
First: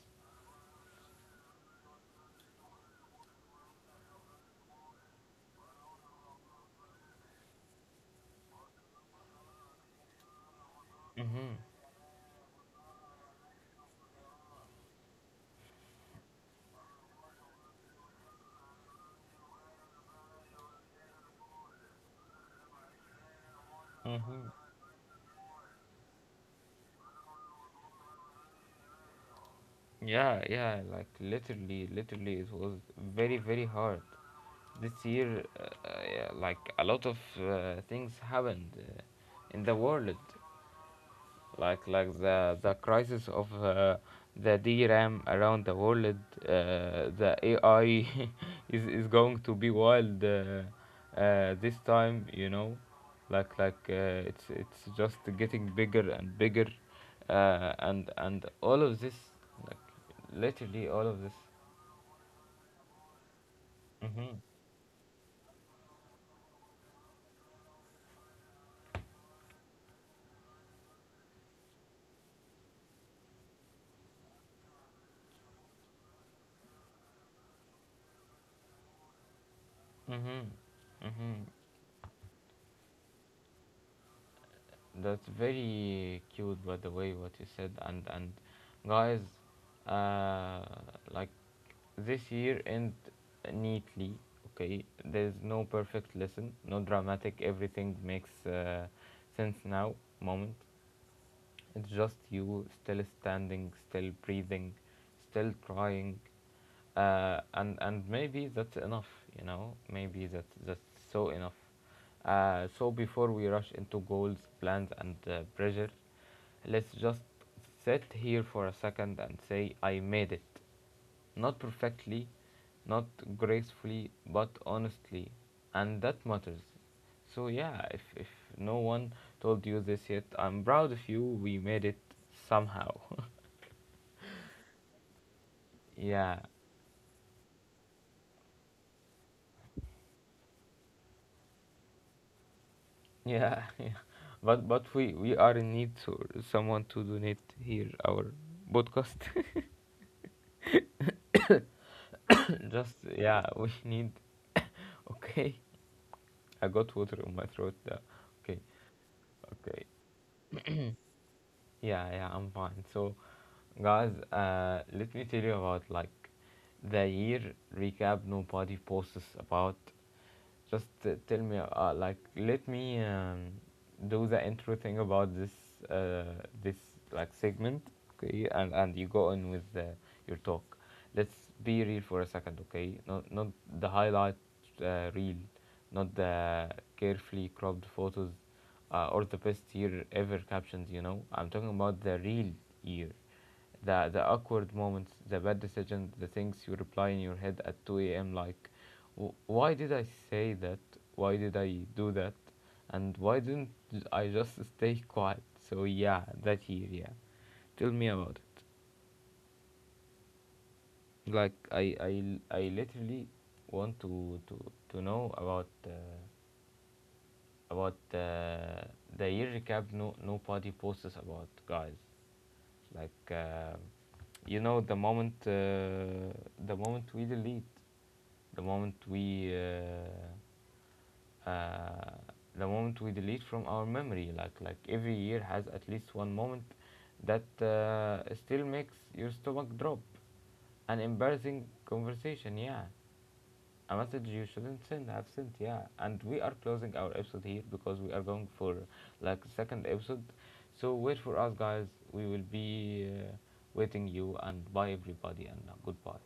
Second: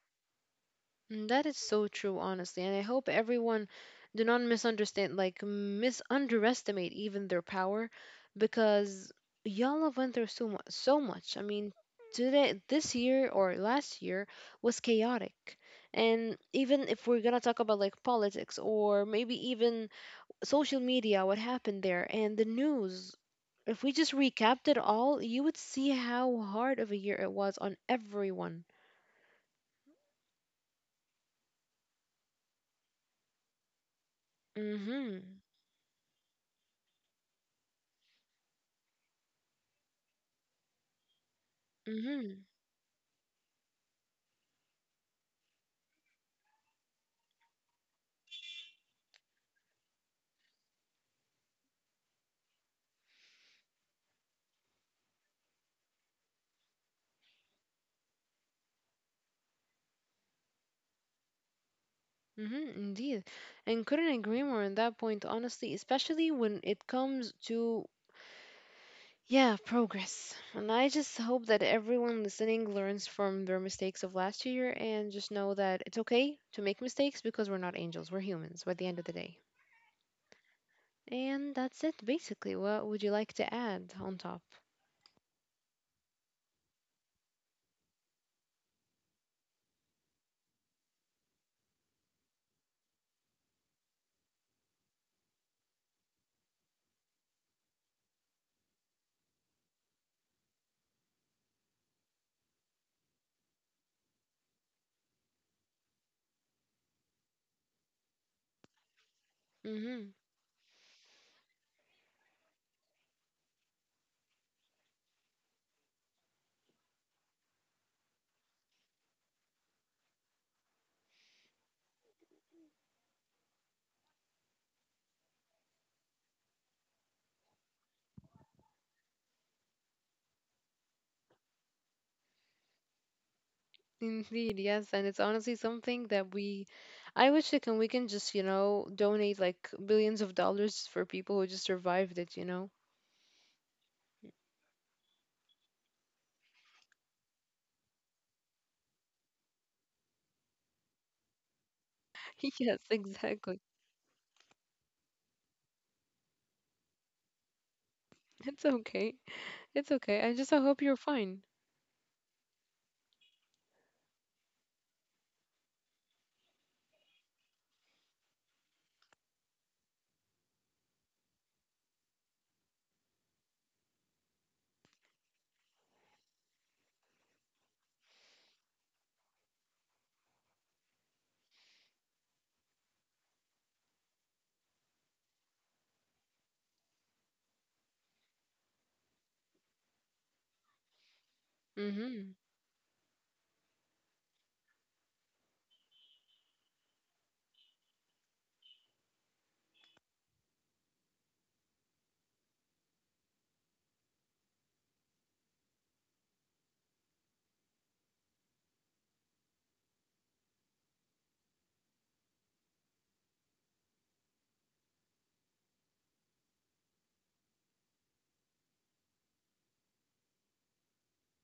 Speaker 2: Mm, that is so true, honestly, and I hope everyone do not misunderstand, like mis underestimate even their power, because y'all have went through so much. So much. I
Speaker 1: hmm
Speaker 2: mean, today, this year or last year was chaotic, and even if we're gonna talk about like politics or maybe even social media, what happened there and the news. If we just
Speaker 1: hmm
Speaker 2: recapped it all, you would see how hard of a year it was on everyone.
Speaker 1: yeah yeah like literally literally it was very very hard this
Speaker 2: Mm-hmm.
Speaker 1: year. Uh, uh, yeah, like a lot of uh, things happened uh, in the world, like like
Speaker 2: Mm-hmm.
Speaker 1: the the crisis of, uh, the D RAM around the world. Uh, the A I <laughs> is is going to be wild, uh, uh, this time. You know, like like uh, it's it's just getting bigger and bigger, uh, and and all of this, like literally all of this.
Speaker 2: Mm-hmm, indeed. And couldn't
Speaker 1: Mhm.
Speaker 2: agree more on that point, honestly, especially when it comes to, yeah, progress. And I just hope that everyone listening learns from their mistakes of last year and just know that it's okay to make mistakes because we're not angels, we're humans by the end of the day.
Speaker 1: Mhm. Mhm.
Speaker 2: And that's it, basically. What would you like to add on top?
Speaker 1: That's very cute, by the way, what you said. And and guys, uh, like this year end neatly. Okay, there's no perfect lesson, no dramatic. Everything makes uh, sense now. Moment. It's just you still standing, still breathing, still trying, uh, and and maybe that's enough, you know.
Speaker 2: Mm-hmm.
Speaker 1: Maybe that that's so enough. Uh, so before we rush into goals, plans, and uh, pressures, let's just sit here for a second and say I made it. Not perfectly, not gracefully, but honestly, and that matters. So yeah, if, if no one told you this yet, I'm proud of you. We made it somehow.
Speaker 2: Indeed, yes. And it's honestly
Speaker 1: <laughs>
Speaker 2: something that
Speaker 1: Yeah.
Speaker 2: we, I wish like, and we can just, you know, donate like billions of dollars for people who just survived it, you know?
Speaker 1: Yeah, <laughs> yeah. But but we we are in need to someone to donate here our podcast.
Speaker 2: <laughs>
Speaker 1: <laughs>
Speaker 2: Yes,
Speaker 1: Just yeah,
Speaker 2: exactly.
Speaker 1: we need. Okay, I got water on my throat. Uh, okay,
Speaker 2: It's okay.
Speaker 1: okay.
Speaker 2: It's okay. I just I hope you're fine.
Speaker 1: Yeah, yeah, I'm fine. So guys, uh, let me tell you about like the year recap nobody posts about. Just uh, tell me, uh, like, let me um, do the intro thing about this, uh, this like segment, okay? And and you go on with uh, your talk. Let's be real for a second, okay? Not not the highlight, uh, reel, not the carefully cropped photos, uh, or the best year ever captions. You know, I'm talking about the
Speaker 2: Hmm.
Speaker 1: real year, the the awkward moments, the bad decisions, the things you reply in your head at two a m like, "W- Why did I say that? Why did I do that? And why didn't j- I just stay quiet? So yeah, that year, yeah. Tell me about it. Like I I, I literally want to to to know about, uh, about uh, the year recap. No Nobody posts about, guys. Like uh, you know, the moment, uh, the moment we delete, the moment we uh, uh, the moment we delete from our memory, like like every year has at least one moment that uh, still makes your stomach drop. An embarrassing conversation, yeah, a message you shouldn't send have sent. Yeah, and we are closing our episode here because we are going for like second episode, so wait for us, guys. We will be uh, waiting you, and bye everybody, and uh, goodbye.